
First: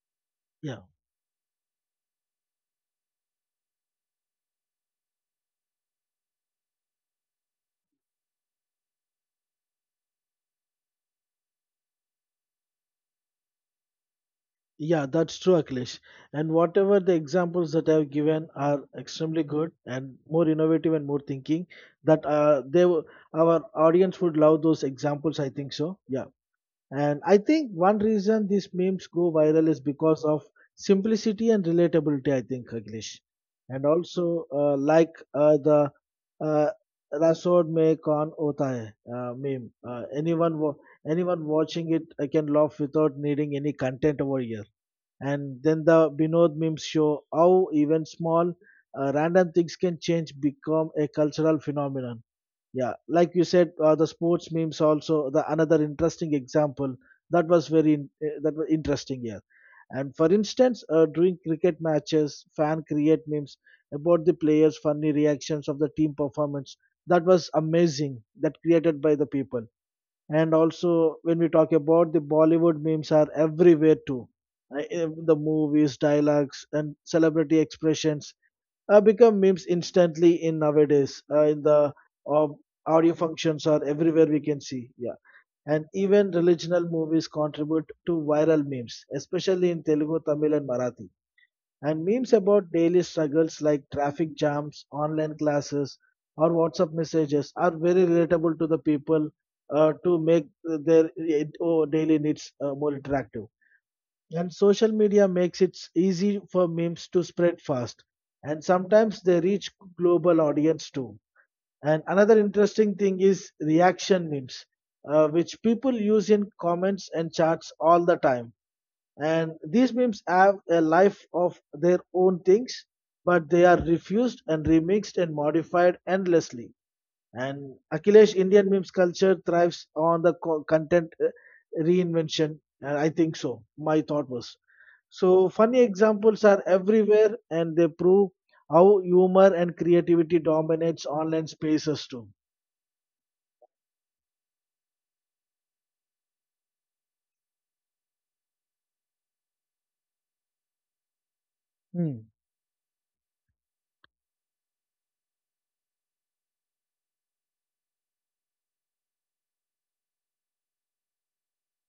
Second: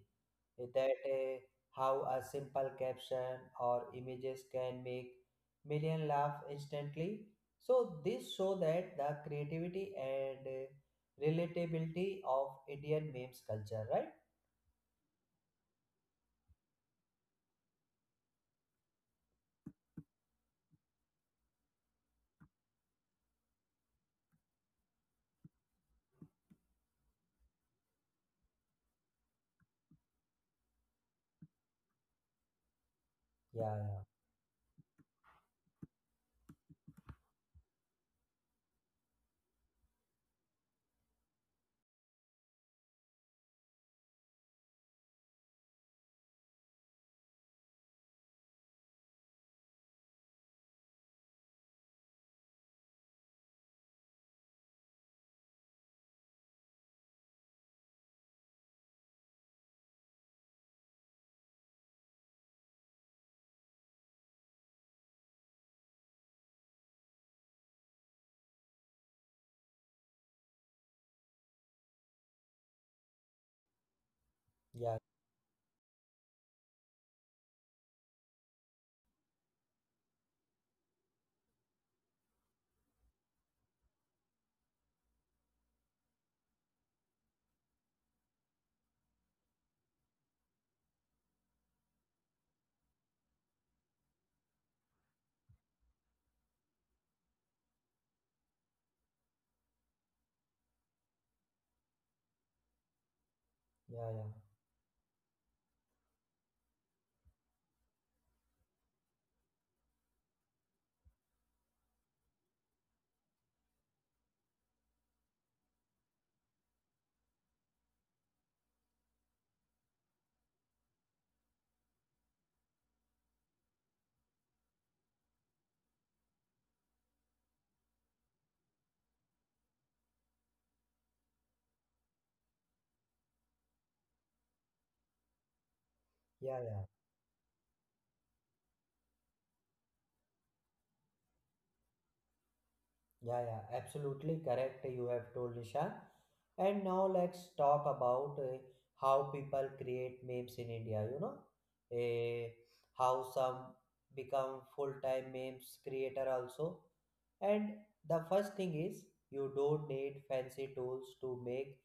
S1: eh,
S2: Yeah.
S1: that eh, how a simple caption or images can make million laugh instantly. So this show that the creativity and relatability of Indian memes culture, right?
S2: Yeah, that's true, Akhilesh. And whatever the examples that I've given are extremely good and more innovative and more thinking. That our audience would love those examples. I think so. Yeah, and I think one reason these memes go viral is because of simplicity and relatability. I think, Akhilesh,
S1: Yeah,
S2: and
S1: yeah,
S2: also like the uh, Rasod mein kaun hota hai meme. Uh, anyone watching it, I can laugh without needing any content over here. And then the Binod memes show how even small random things can change, become a cultural phenomenon. Yeah, like you said, the sports memes also the another interesting example that was interesting here. And for instance, during cricket matches, fan create memes about the players' funny reactions of the team performance. That was amazing. That created by the people. And also when we talk about the bollywood memes are everywhere too.
S1: yeah,
S2: The movies dialogues and celebrity expressions become memes instantly in nowadays in the uh, audio functions are everywhere we can see, yeah. And even religional movies contribute to viral memes, especially in telugu, tamil, and marathi. And memes about daily struggles like traffic jams, online classes, or WhatsApp messages are very relatable to the people, to make their daily needs more interactive.
S1: yeah, yeah,
S2: And social media makes it easy for memes to spread fast. And sometimes they reach global audience too. And another interesting thing is reaction memes, which people use in comments and chats all the time. And these memes have a life of their own things, but they are refused and remixed and modified endlessly. And Akhilesh, Indian memes culture thrives on the content reinvention. And I think so my thought was, so funny examples are
S1: yeah, yeah.
S2: everywhere, and they prove how humor and creativity dominates online spaces too.
S1: Yeah, yeah, absolutely correct. You have told Nisha. And now let's talk about how people create memes in India. You know,
S2: Hmm.
S1: Eh, how some become full-time memes creator also. And the first thing is you don't need fancy tools to make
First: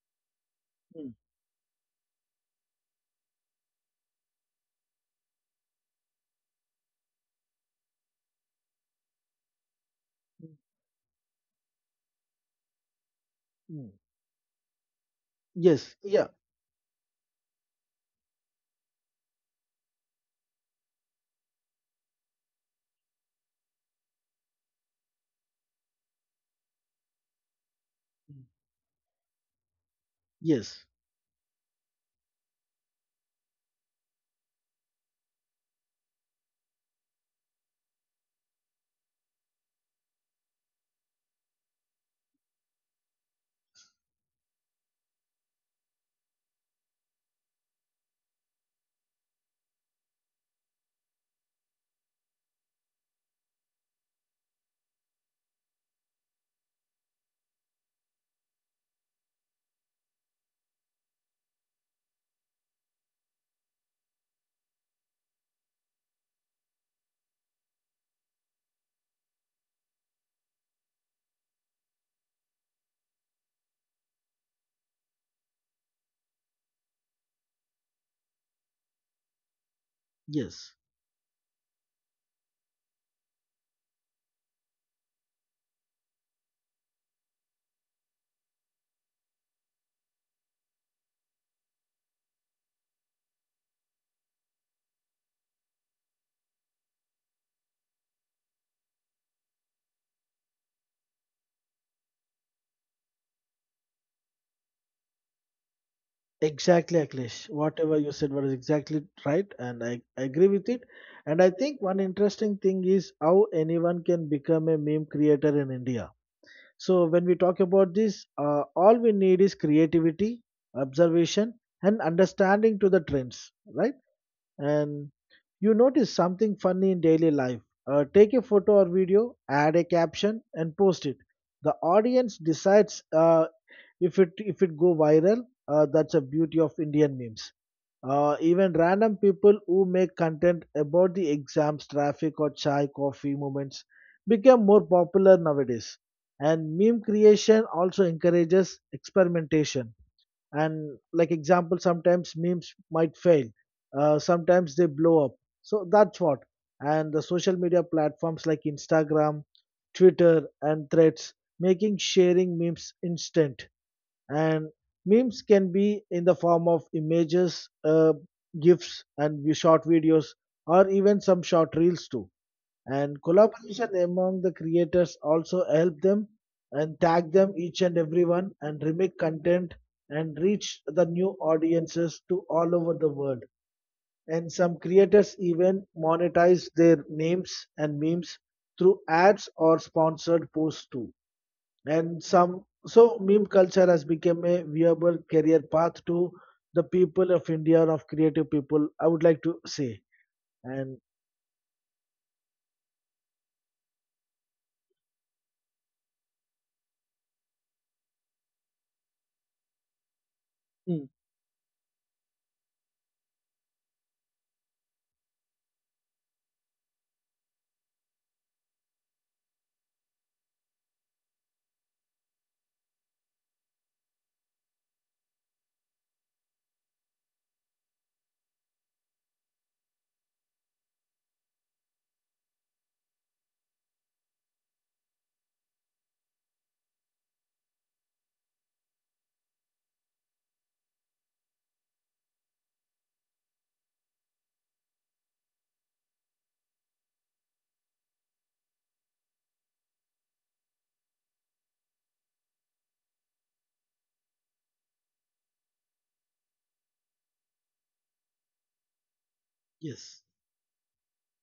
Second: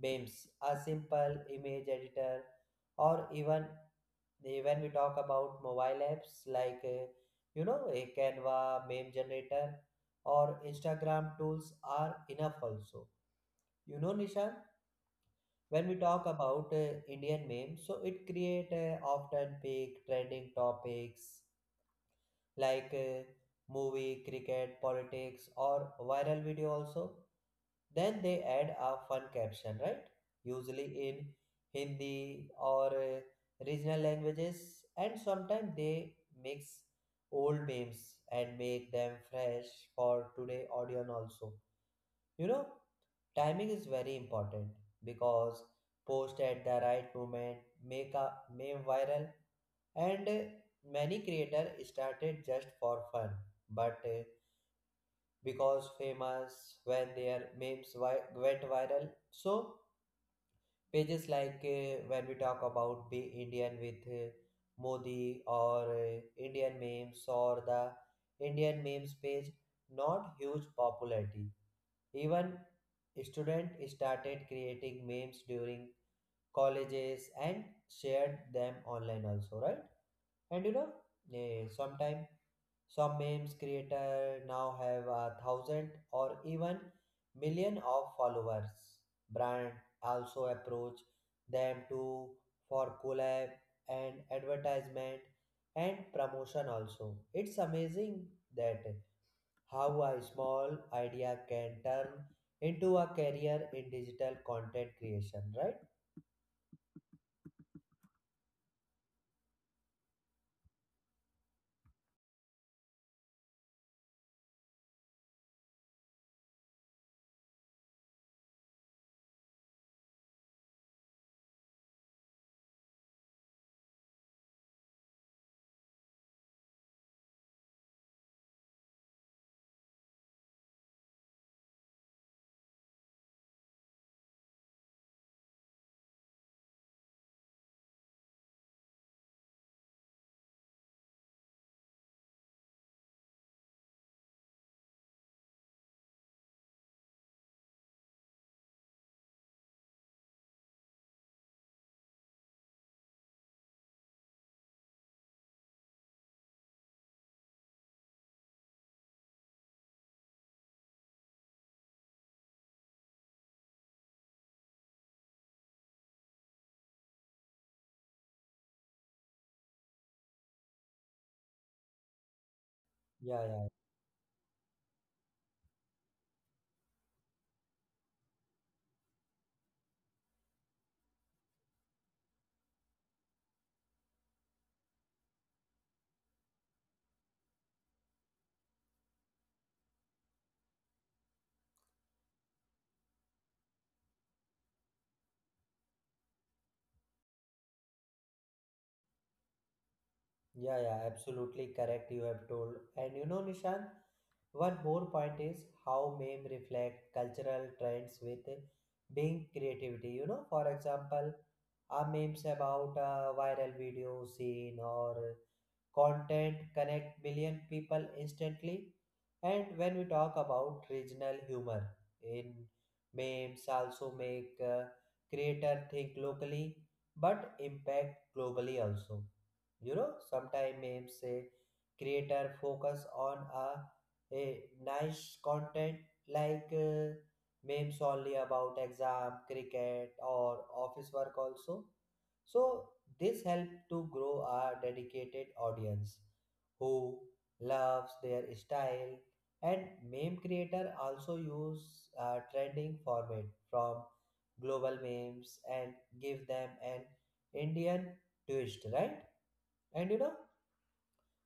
S1: memes. A
S2: Hmm.
S1: simple image editor, or even they, when we talk about mobile apps like you know, a canva meme generator
S2: Hmm.
S1: or Instagram tools are enough also,
S2: Mm.
S1: you know, nishan. When we
S2: Yes,
S1: talk
S2: yeah,
S1: about Indian memes, so it create often pick trending topics like movie, cricket, politics, or viral video also. Then they add a fun caption, right?
S2: yes,
S1: Usually in Hindi or regional languages, and sometimes they mix old memes and make them fresh for today audience also. You know, timing is very important, because post at the right moment make a meme viral. And many creators started just for fun, but because famous when their memes went viral. So pages like when we talk about Be Indian with Modi or Indian memes or the Indian memes page, not huge popularity. Even student started creating memes during colleges and shared them online also, right? And you
S2: yes,
S1: know, sometime some memes creator now have a thousand or even million of followers. Brand also approach them to for collab and advertisement and promotion also. It's amazing that how a small idea can turn into a career in digital content creation, right?
S2: exactly, Akhilesh. Whatever you said was exactly right, and I agree with it. And I think one interesting thing is how anyone can become a meme creator in India. So, when we talk about this, all we need is creativity, observation, and understanding to the trends, right? And you notice something funny in daily life. Take a photo or video, add a caption, and post it. The audience decides if it go viral. That's a beauty of Indian memes. Even random people who make content about the exams, traffic, or chai coffee moments become more popular nowadays. And meme creation also encourages experimentation, and like example, sometimes memes might fail, sometimes they blow up, so that's what. And the social media platforms like instagram, twitter, and threads making sharing memes instant. And memes can be in the form of images, uh, gifs and short videos, or even some short reels too. And
S1: Yeah, yeah.
S2: collaboration among the creators also help them and tag them each and everyone and remake content and reach the new audiences to all over the world. And some creators even monetize their names and memes through ads or sponsored posts too. And some, so meme culture has become a viable career path to the people of india, of creative people, I would like to say.
S1: Yeah, yeah,
S2: And
S1: absolutely correct. You have told. And you know, Nishan, one more point is how meme reflect cultural trends with being creativity. You know, for
S2: mm,
S1: example, our memes about a viral video scene or content connect million people instantly. And when we talk about regional humor in memes, also make creator think locally but impact globally also. You know, sometimes memes say creator focus on a, a nice content like memes only about exam cricket or office work also. So this helped to grow our dedicated audience who loves their style, and meme creator also use trending format from global memes and give them an Indian twist, right? And you
S2: yes,
S1: know,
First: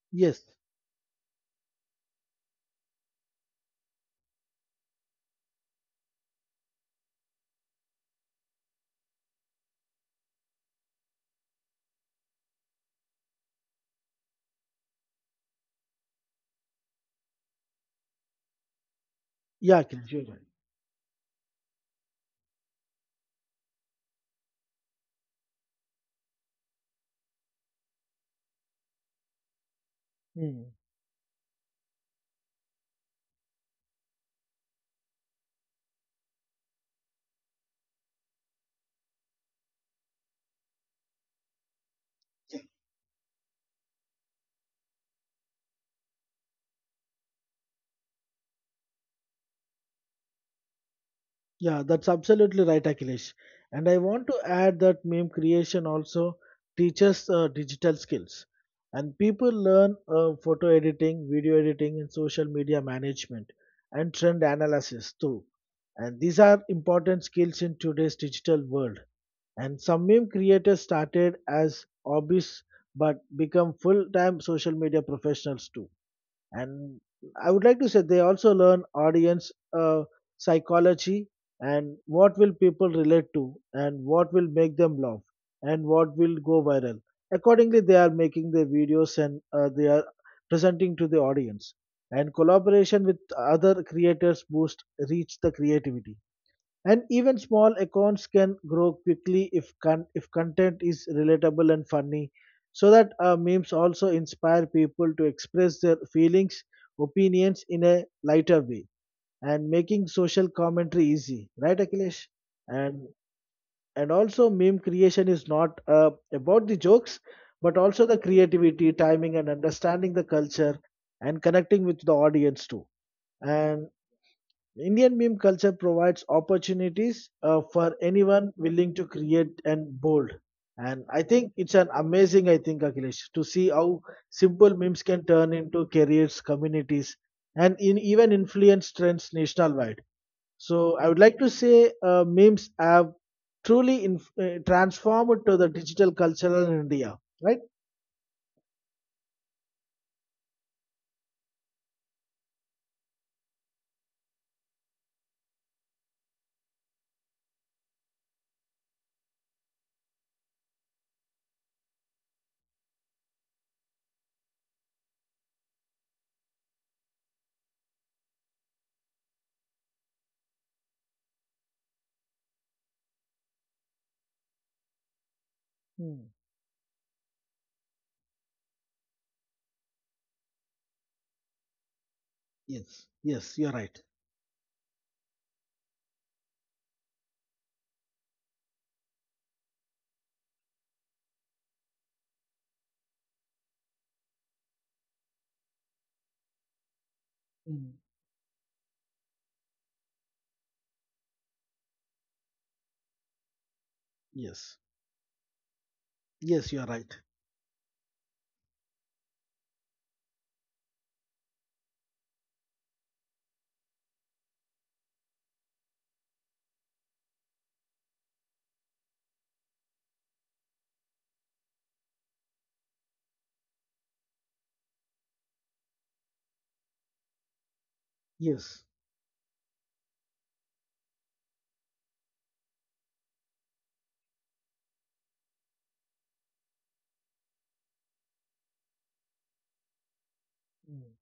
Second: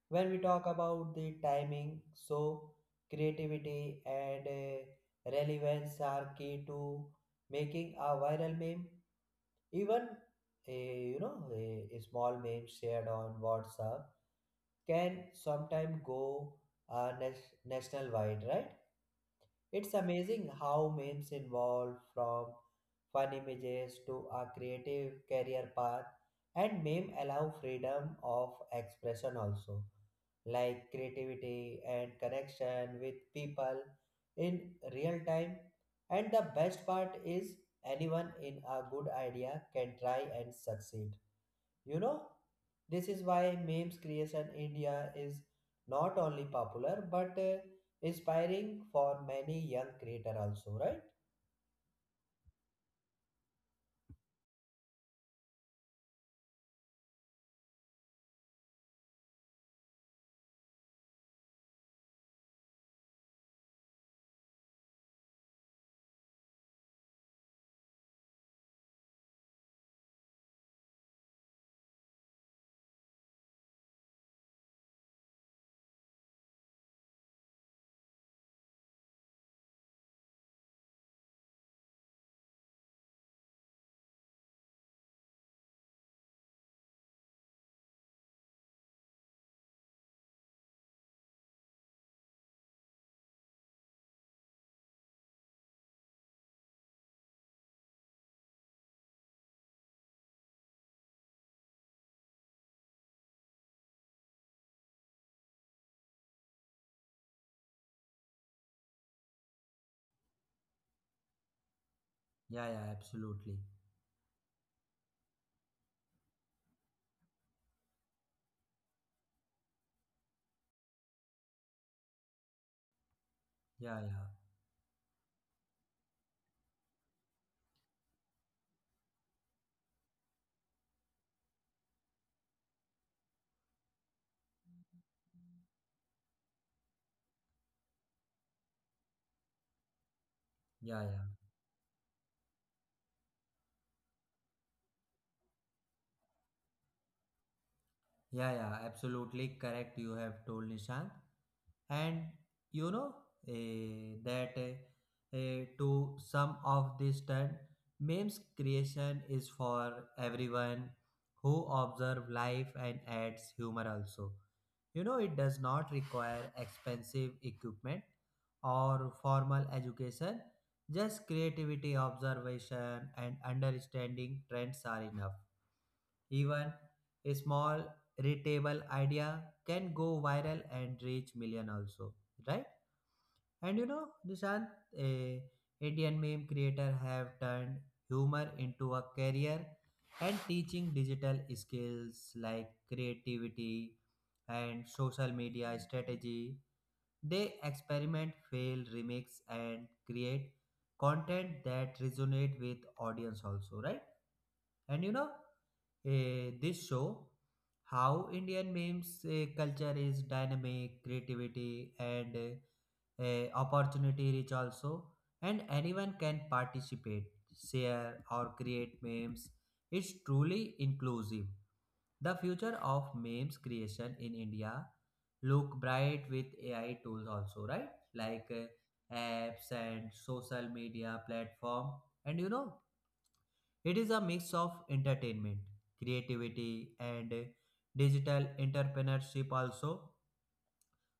S1: when we
S2: yes,
S1: talk about the timing, so creativity and relevance are key to making a viral meme. Even a you know, a small meme shared on WhatsApp can sometimes go national wide, right?
S2: yeah,
S1: It's
S2: Kiran, sure.
S1: amazing how memes evolve from fun images to a creative career path, and meme allow freedom of expression also,
S2: Hmm.
S1: like creativity and connection with people in real time. And the best part is anyone in a good idea can try and succeed. You know, this is why memes creation India is not only popular but inspiring for many young creator also, right?
S2: Yeah, that's absolutely right, Akhilesh. And I want to add that meme creation also teaches digital skills. And people learn photo editing, video editing, and social media management and trend analysis too. And these are important skills in today's digital world. And some meme creators started as hobbies but become full time social media professionals too. And I would like to say they also learn audience uh, psychology, and what will people relate to, and what will make them laugh, and what will go viral. Accordingly they are making their videos and they are presenting to the audience. And collaboration with other creators boost reach the creativity, and even small accounts can grow quickly if if content is relatable and funny. So that memes also inspire people to express their feelings, opinions in a lighter way, and making social commentary easy, right, Akhilesh?
S1: Yeah, yeah,
S2: And
S1: absolutely.
S2: and also meme creation is not about the jokes, but also the creativity, timing, and understanding the culture, and connecting with the audience too. And
S1: Yeah, yeah,
S2: Indian meme culture provides opportunities for anyone willing to create and bold. And I think it's an amazing, I think, Akhilesh, to see how simple memes can turn into careers, communities, and in even influence trends nationwide.
S1: yeah,
S2: So I
S1: yeah,
S2: would like to say uh, memes have transformed to the digital culture in India, right?
S1: yeah, yeah, absolutely correct. You have told Nishant. And you know, eh, that eh, to some of this turn, memes creation is for everyone who observe life and adds humor also. You know, it does not require expensive equipment or formal education. Just creativity, observation, and understanding trends are enough.
S2: Hmm.
S1: Even a small readable idea can go viral and reach million also, right?
S2: Yes, yes, you're
S1: And you
S2: right.
S1: know, Nishant, a Indian meme creator have turned humor into a career and teaching digital skills like creativity and social media strategy. They
S2: Hmm.
S1: experiment, fail, remix, and create content that resonate with audience also, right?
S2: Yes,
S1: And you know,
S2: yes, you're
S1: this
S2: right.
S1: show how Indian memes culture is dynamic, creativity, and opportunity reach also, and anyone can participate, share or create memes. It's truly inclusive. The future of memes creation in India look bright with AI tools also, right? Like
S2: Yes.
S1: apps and social media platform. And you know, it is a mix of entertainment, creativity, and digital entrepreneurship also.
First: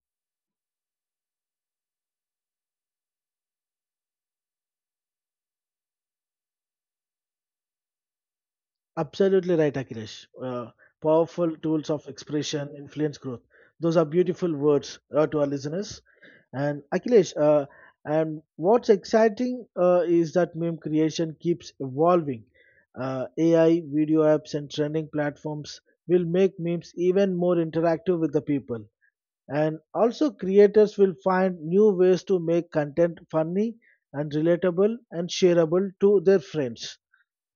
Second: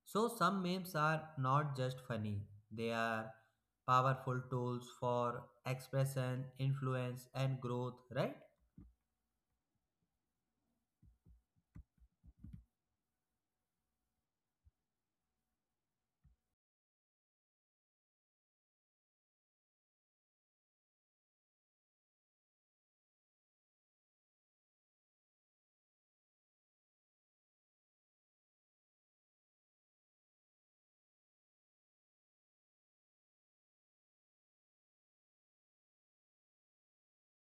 S1: So, some memes are not just funny, they are powerful tools for expression, influence, and growth, right?
S2: Absolutely right, Akhilesh. Powerful tools of expression, influence, growth. Those are beautiful words to our listeners. And Akhilesh, and what's exciting is that meme creation keeps evolving. AI, video apps, and trending platforms will make memes even more interactive with the people. And also, creators will find new ways to make content funny and relatable and shareable to their friends.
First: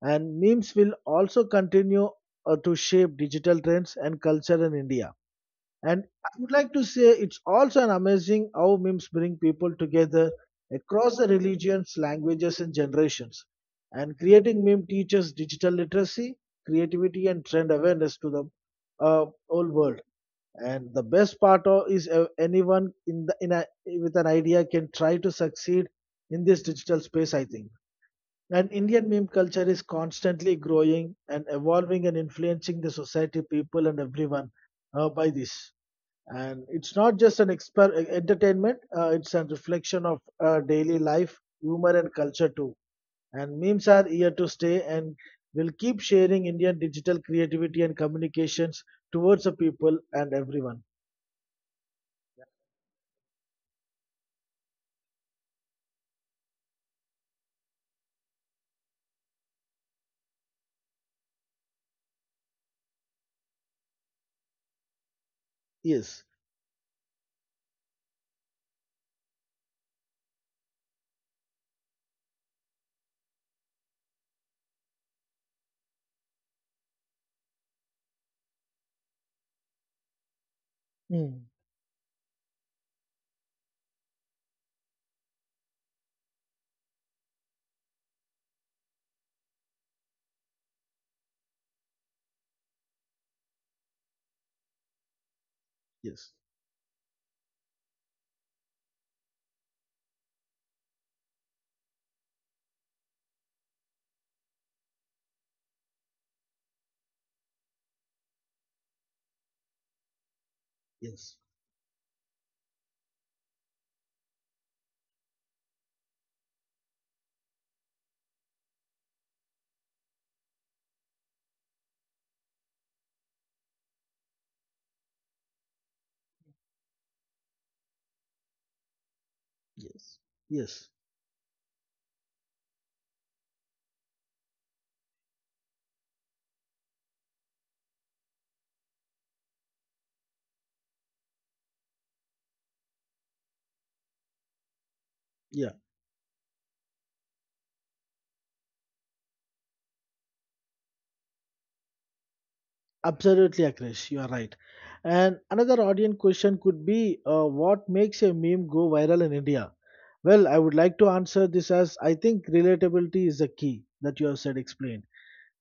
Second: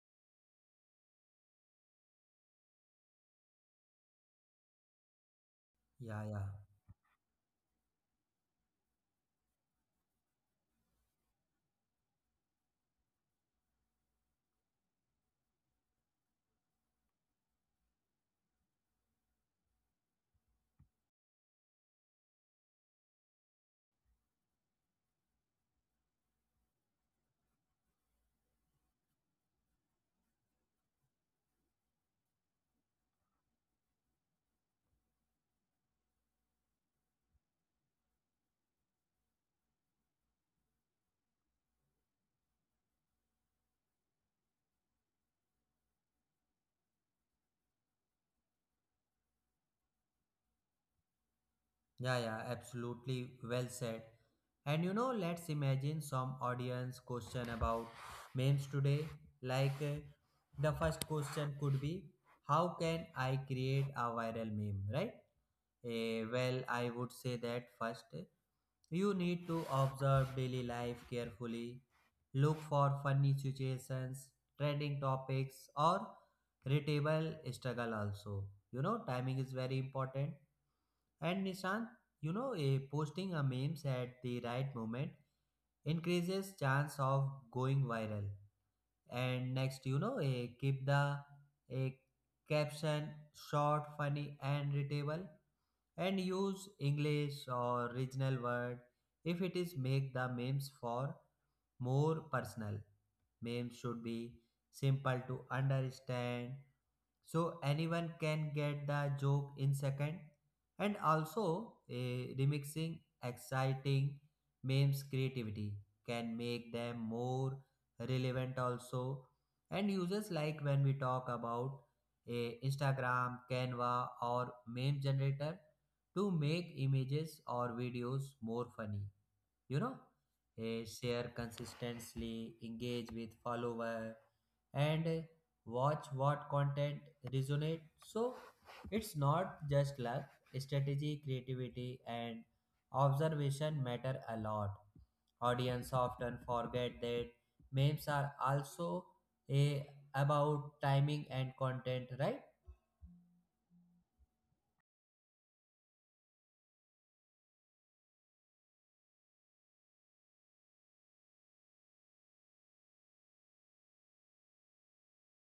S2: And memes will also continue to shape digital trends and culture in India. And
S1: Yeah,
S2: I
S1: yeah,
S2: would like to say it's also an amazing how memes bring people together across the religions, languages, and generations. And creating meme teaches digital literacy, creativity, and trend awareness to the whole world. And the best part is anyone in the, in a, with an idea can try to succeed in this digital space. I think. And Indian meme culture is constantly growing and evolving and influencing the society, people, and everyone by this. And it's not just an entertainment, it's a reflection of daily life, humor, and culture too. And memes are here to stay and will keep sharing Indian digital creativity and communications towards the people and everyone.
S1: yeah, yeah, absolutely well said. And you know, let's imagine some audience question about memes today. Like, the first question could be, how can I create a viral meme, right?
S2: Yes.
S1: Well, I would say that first, you need to observe daily life carefully, look for funny situations, trending topics, or relatable struggle also. You know, timing is very important.
S2: Hmm.
S1: And Nishant, you know, a posting a memes at the right moment increases chance of going viral. And next, you know, a keep the a caption short, funny, and relatable, and
S2: Yes,
S1: use English or regional word if it is make the memes for more personal. Memes should be simple to understand so anyone can get the joke in second. And
S2: yes,
S1: also a remixing exciting memes creativity can make them more relevant also. And users like when we talk about a Instagram canva or meme generator to make images or videos more funny, you know.
S2: yes, yes,
S1: Share consistently, engage with follower, and watch what content resonate, so it's not just luck, strategy, creativity, and observation matter a lot.
S2: yeah.
S1: Audience often forget that memes are also a about timing and content, right?
S2: Absolutely, Akrish, you are right. And another audience question could be, what makes a meme go viral in India? Well, I would like to answer this as I think relatability is the key that you have said explained.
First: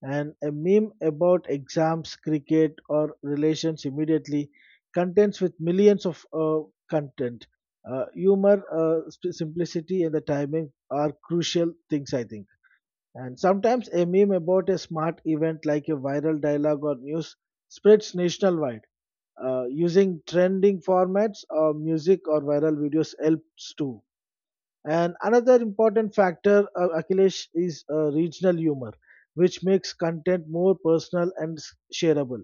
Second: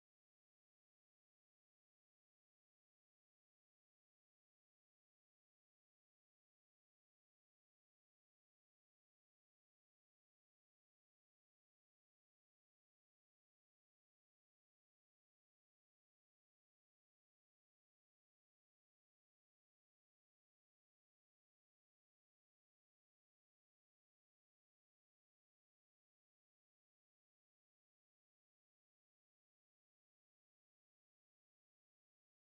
S2: And a meme about exams, cricket, or relations immediately contents with millions of content. Humor, simplicity, and the timing are crucial things, I think, and sometimes a meme about a smart event like a viral dialogue or news spreads nationwide. Using trending formats or music or viral videos helps too. And another important factor, Akhilesh, is regional humor, which makes content more personal and shareable.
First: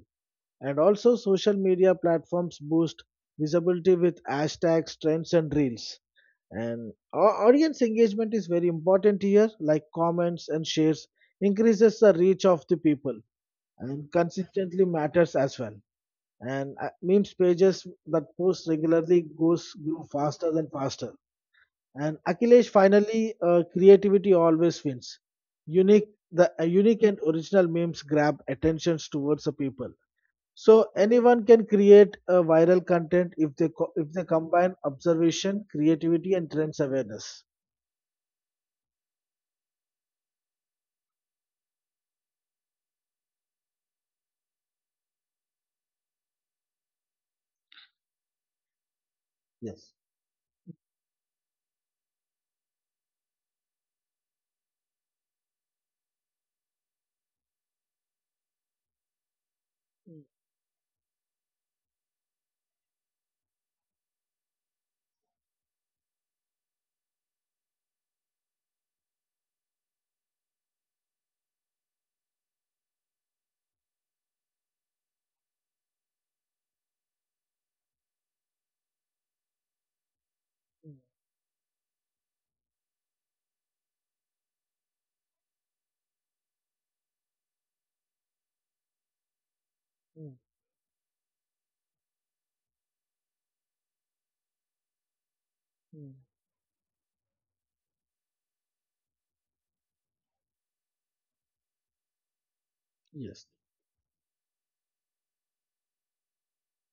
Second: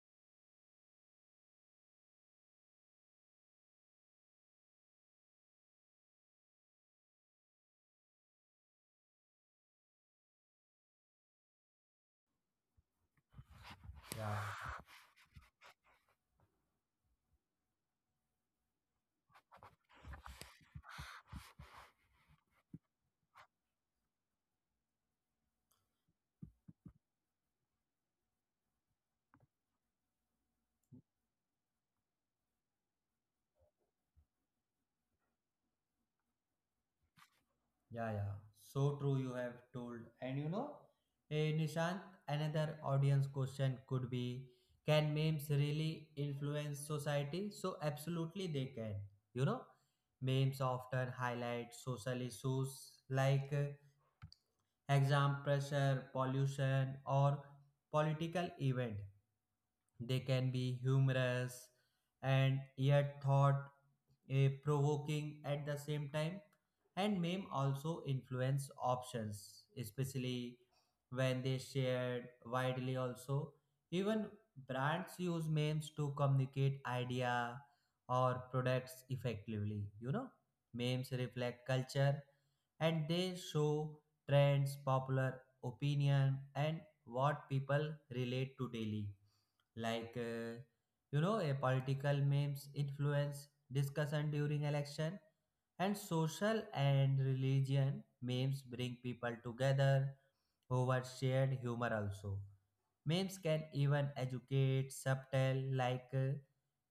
S2: And also, social media platforms boost visibility with hashtags, trends, and reels, and audience engagement is very important here, like comments and shares increases the reach of the people, and
S1: Yeah.
S2: consistently matters as well, and memes pages that post regularly goes grow faster than faster. And Akhilesh, finally, creativity always wins. Unique and original memes grab attentions towards the people, so anyone can create a viral content if if they combine observation, creativity, and trends awareness.
S1: Yeah, yeah. So true, you have told. And you know, Nishant, another audience question could be, can memes really influence society? So, absolutely, they can. You know,
S2: Yes.
S1: memes often highlight social issues like exam pressure, pollution, or political event. They
S2: Mm,
S1: can be humorous and yet thought provoking at the same time. And meme also influence options, especially when they shared widely also. Even brands use memes to communicate idea or products effectively, you know.
S2: mm,
S1: Memes reflect culture, and they show trends, popular opinion, and what people relate to daily. Like,
S2: mm,
S1: you know, a political memes influence discussion during election, and
S2: mm.
S1: social and religion memes bring people together over shared humor also. Memes
S2: Yes.
S1: can even educate, subtle, like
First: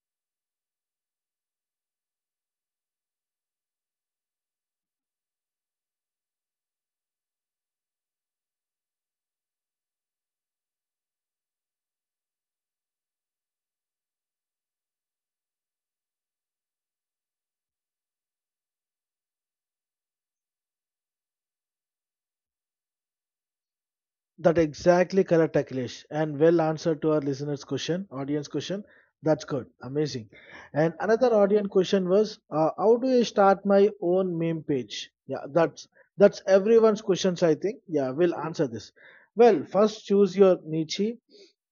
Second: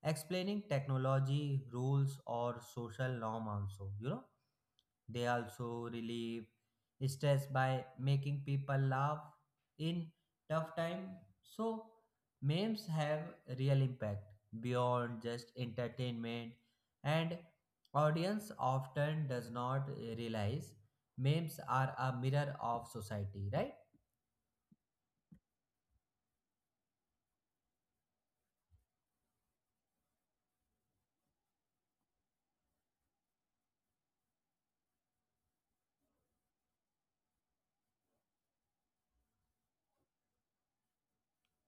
S1: explaining technology, rules, or social norm also, you know. They also relieve stress by making people laugh in tough time. So memes have real impact beyond just entertainment, and audience often does not realize memes are a mirror of society, right?
S2: That exactly correct, Akhilesh. And well answered to our listeners' question, audience question. That's good. Amazing. And another audience question was, how do I start my own meme page? Yeah, that's everyone's questions, I think. Yeah, we'll answer this. Well, first choose your niche,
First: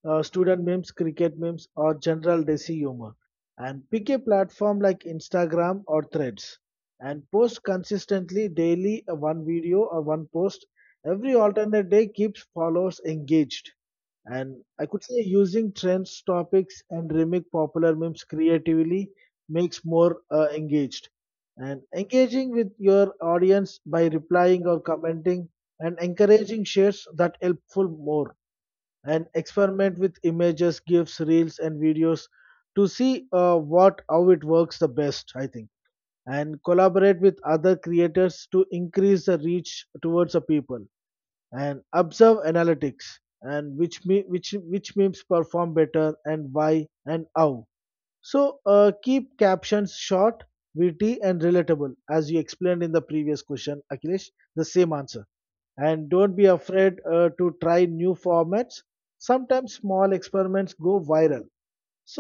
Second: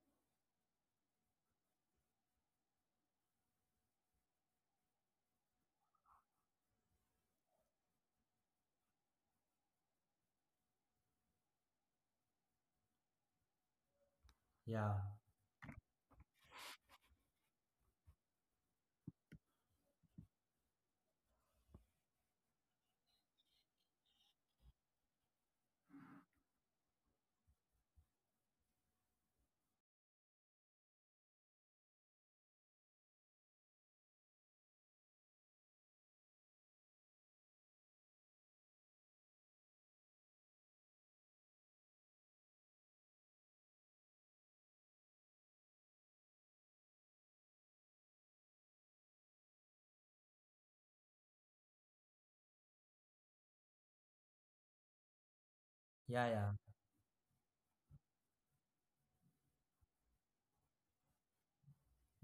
S2: student memes, cricket memes, or general desi humor. And pick a platform like Instagram or Threads. And post consistently daily, one video or one post every alternate day keeps followers engaged. And
S1: Yeah,
S2: I could say using trends, topics, and remake popular memes creatively makes more engaged. And engaging with your audience by replying or commenting and encouraging shares, that helpful more. And experiment with images, GIFs, reels, and videos to see what how it works the best, I think, and collaborate with other creators to increase the reach towards the people, and observe analytics and which me which memes perform better and why and how. So keep captions short, witty, and relatable as you explained in the previous question, Akhilesh, the same answer. And
S1: yeah,
S2: don't be
S1: yeah,
S2: afraid to try new formats. Sometimes small experiments go viral,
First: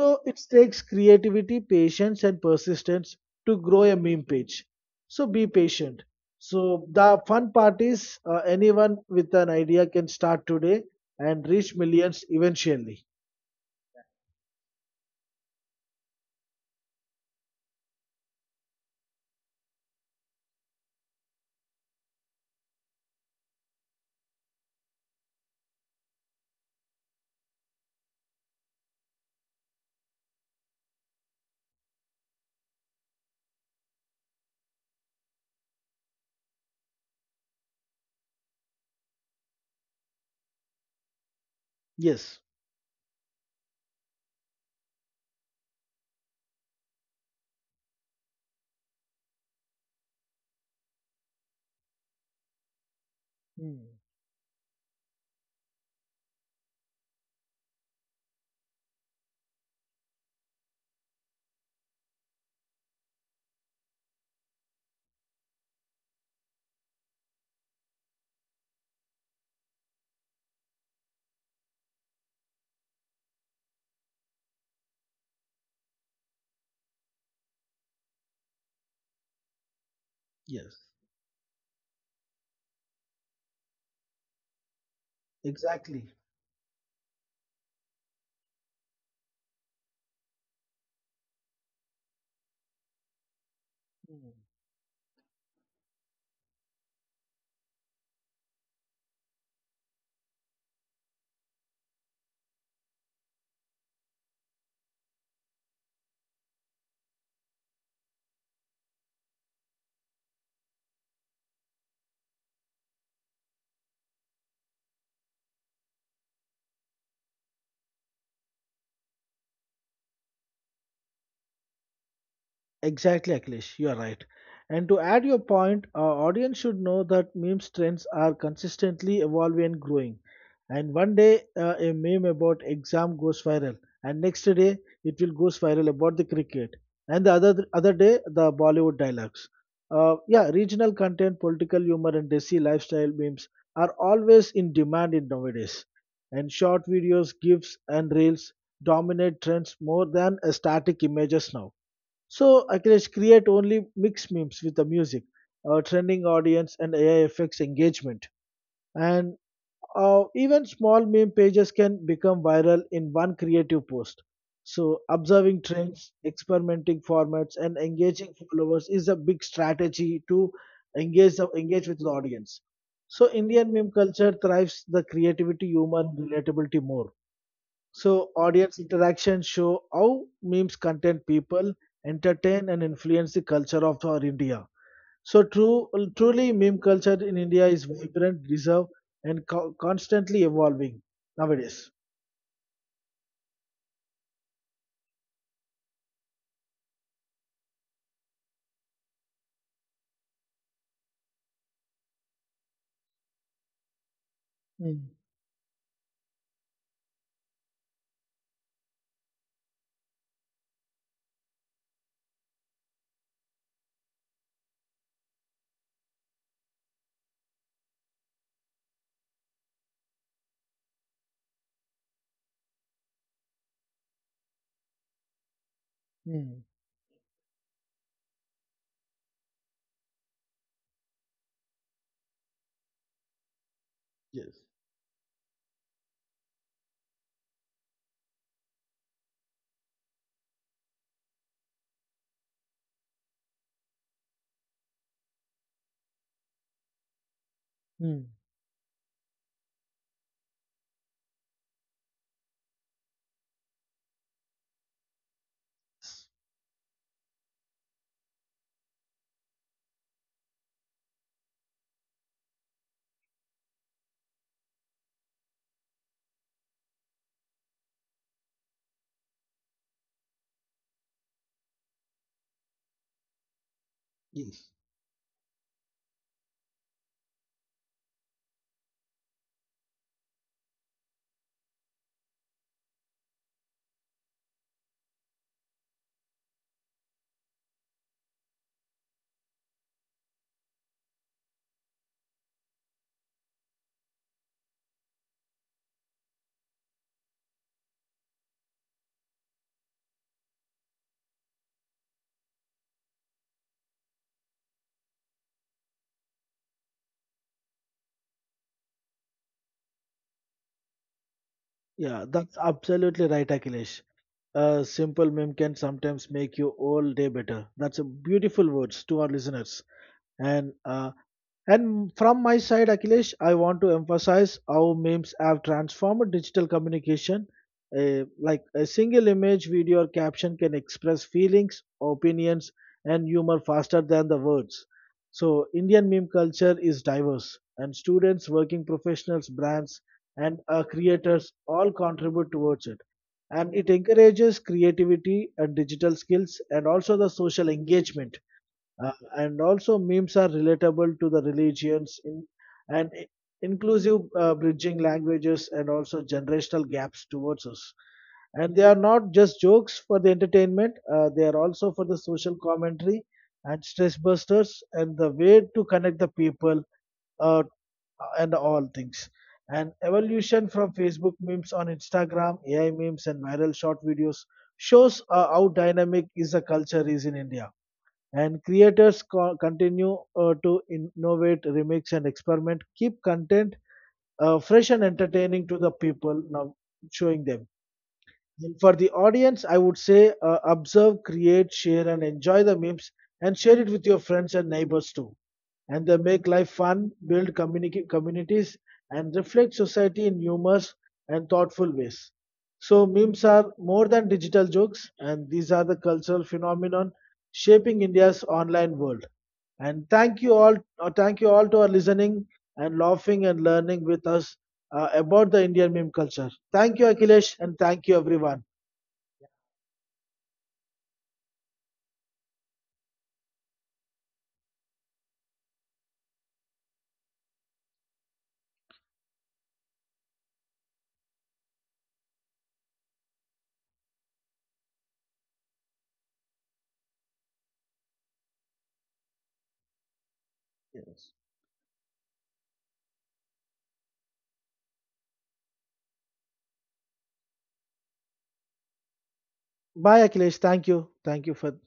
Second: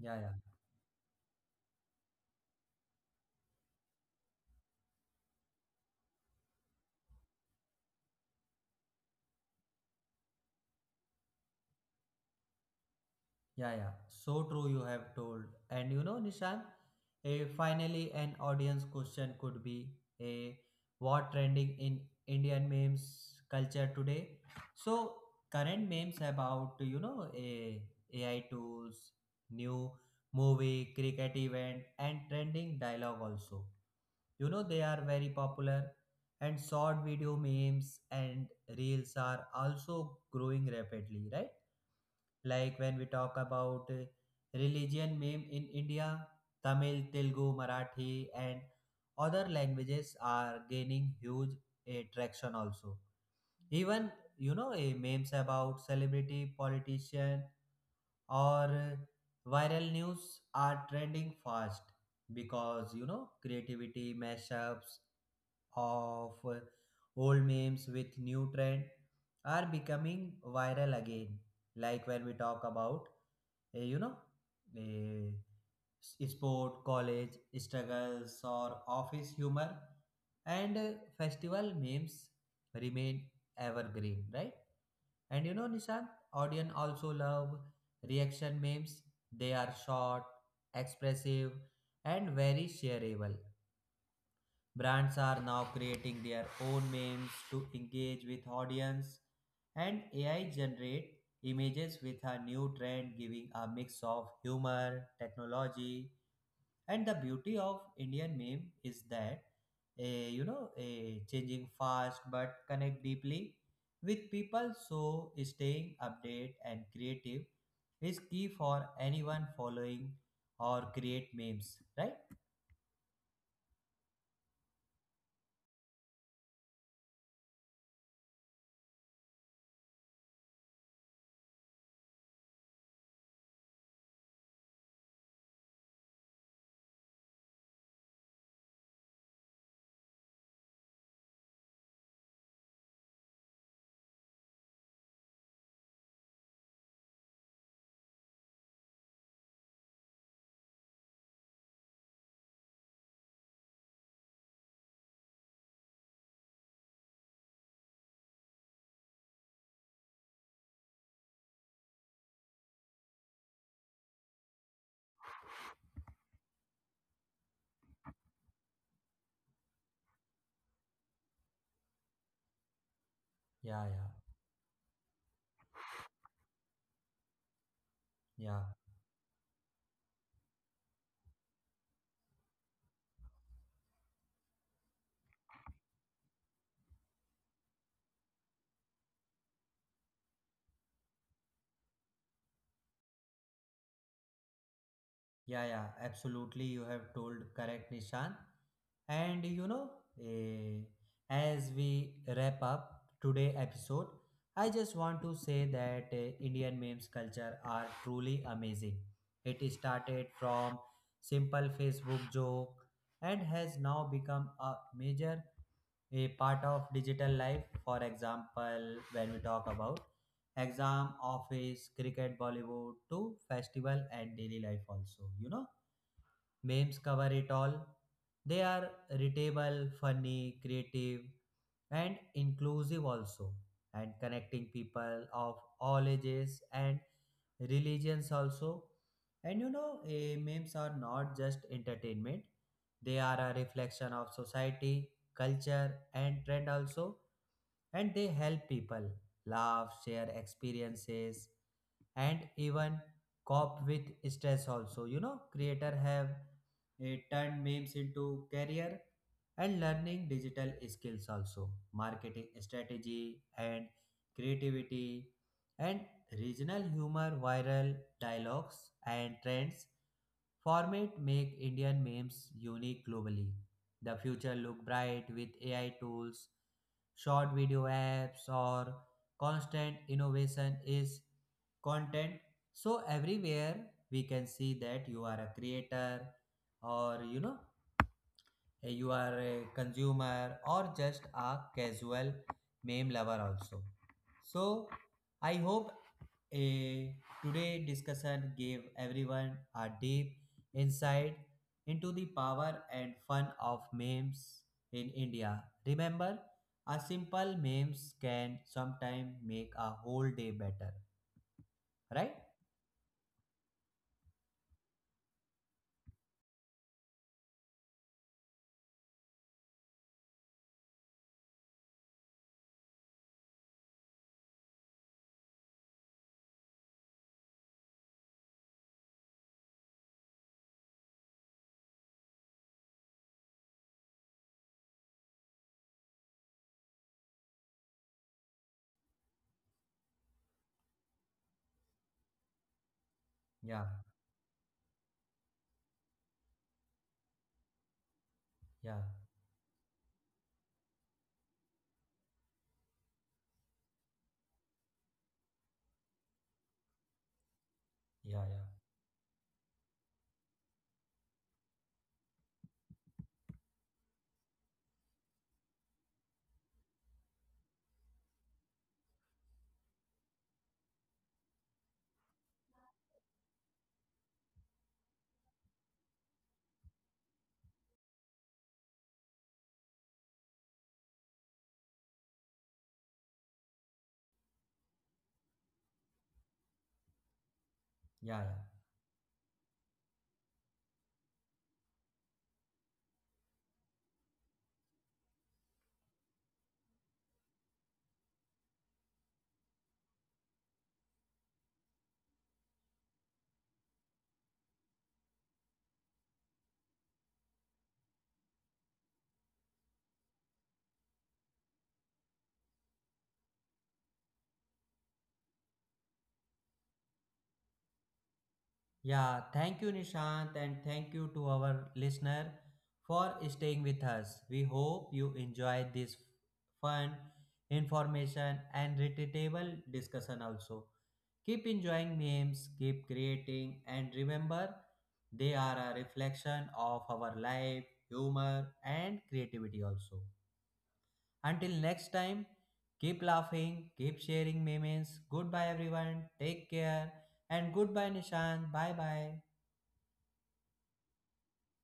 S1: yeah, yeah.
S2: it takes creativity, patience, and persistence to grow a meme page. So be patient. So the fun part is, anyone with an idea can start today and reach millions eventually.
S1: Yeah, yeah. So true, you have told. And you know, Nishan, a finally an audience question could be, a what trending in Indian memes culture today. So current memes about, you know, a AI tools, new movie, cricket event, and trending dialogue also. You know, they are very popular, and short video memes and reels are also growing rapidly, right?
S2: Yes.
S1: Like when we talk about religion meme in India, tamil telugu marathi and other languages are gaining huge traction also.
S2: Hmm.
S1: Even you know, memes about celebrity politician or viral news are trending fast, because, you know, creativity mashups of old memes with new trend are becoming viral again. Like when we talk about, uh, you know, uh, sport, college struggles, or office humor, and
S2: Yes.
S1: festival memes remain evergreen, right? And you know, Nishant,
S2: Exactly.
S1: audience also love reaction memes. They are short, expressive, and very shareable.
S2: Hmm.
S1: Brands are now creating their own memes to engage with audience, and AI generate images with a new trend giving a mix of humor, technology. And the beauty of Indian meme is that changing fast but connect deeply with people, so staying updated and creative is key for anyone following or create memes, right?
S2: Exactly, Akhilesh, you are right. And to add your point, our audience should know that memes trends are consistently evolving and growing. And one day, a meme about exam goes viral, and next day it will goes viral about the cricket, and the other day the Bollywood dialogues. Yeah, regional content, political humor, and desi lifestyle memes are always in demand in nowadays. And short videos, gifs, and reels dominate trends more than static images now. So Akhilesh, create only mix memes with the music, trending audience, and AI effects engagement. And even small meme pages can become viral in one creative post. So observing trends, experimenting formats, and engaging followers is a big strategy to engage with the audience. So Indian meme
S1: yeah yeah
S2: culture thrives the creativity, humor, and relatability more. So audience
S1: yeah
S2: interaction show how memes content people, entertain and influence the culture of our India. So true, truly meme culture in India is vibrant, reserved, and constantly evolving nowadays.
S1: Yeah, yeah, absolutely. You have told correct, Nishan. And you know, eh, as we wrap up today episode, I just
S2: Mm.
S1: want to say that Indian memes culture are truly amazing. It started from simple Facebook joke and has now become a major a part of digital life. For example, when we talk about exam, office, cricket, Bollywood, to festival and daily life also, you know,
S2: Mm.
S1: memes cover it all. They are readable, funny, creative, and inclusive also, and
S2: Yes.
S1: connecting people of all ages and religions also. And you know, memes are not just entertainment, they are a reflection of society, culture, and trend also, and
S2: Mm.
S1: they help people laugh, share experiences, and even cope with stress also. You know, creator have turned memes into career, and learning digital skills also, marketing strategy and creativity and regional humor, viral dialogues, and trends format make Indian memes unique globally. The future
S2: Yes.
S1: look bright with AI tools, short video apps, or constant innovation is content. So everywhere we can see that you are a creator, or you know, you are a consumer or just a casual meme lover also. So I hope a today discussion gave everyone a deep insight into the power and fun of memes in India. Remember, a simple memes can sometimes make a whole day better,
S2: Yeah,
S1: right?
S2: that's absolutely right, Akhilesh. A simple meme can sometimes make you all day better. That's a beautiful words to our listeners. And uh, And from my side, Akhilesh, I want to emphasize how memes have transformed digital communication. Like a single image, video, or caption can express feelings, opinions, and humor faster than the words. So, Indian meme culture is diverse, and students, working professionals, brands, and creators all contribute towards it. And it
S1: yeah
S2: encourages creativity and digital skills and also the social engagement,
S1: Yeah,
S2: and also memes are relatable to the religions in, and inclusive, bridging languages and also generational gaps towards us.
S1: yeah, yeah,
S2: And they are not just jokes for the entertainment, they are also for the social commentary and stress busters and the way to connect the people, uh, and all things and evolution from Facebook memes on Instagram, AI memes, and viral short videos shows how dynamic is a culture is in India. And creators continue to innovate, remix, and experiment. Keep content fresh and entertaining to the people now, showing them.
S1: yeah, yeah.
S2: And for the audience, I would say, observe, create, share, and enjoy the memes and share it with your friends and neighbors too. And they make life fun, build communities, and reflect society in humorous and thoughtful ways. So, memes are more than digital jokes, and these are the cultural phenomenon shaping India's online world. And thank you all to our listening and laughing and learning with us about the Indian meme culture. Thank you, Akhilesh, and thank you, everyone.
S1: Yeah, thank you, Nishant, and thank you to our listener for staying with us. We hope you enjoyed this fun, information, and relatable discussion also. Keep enjoying memes, keep creating, and remember, they are a reflection of our life, humor, and creativity also.
S2: Yes.
S1: Until next time, keep laughing, keep sharing memes. Goodbye, everyone. Take care. And goodbye, Nishan. Bye bye.
S2: Bye, Akhilesh. Thank you. Thank you for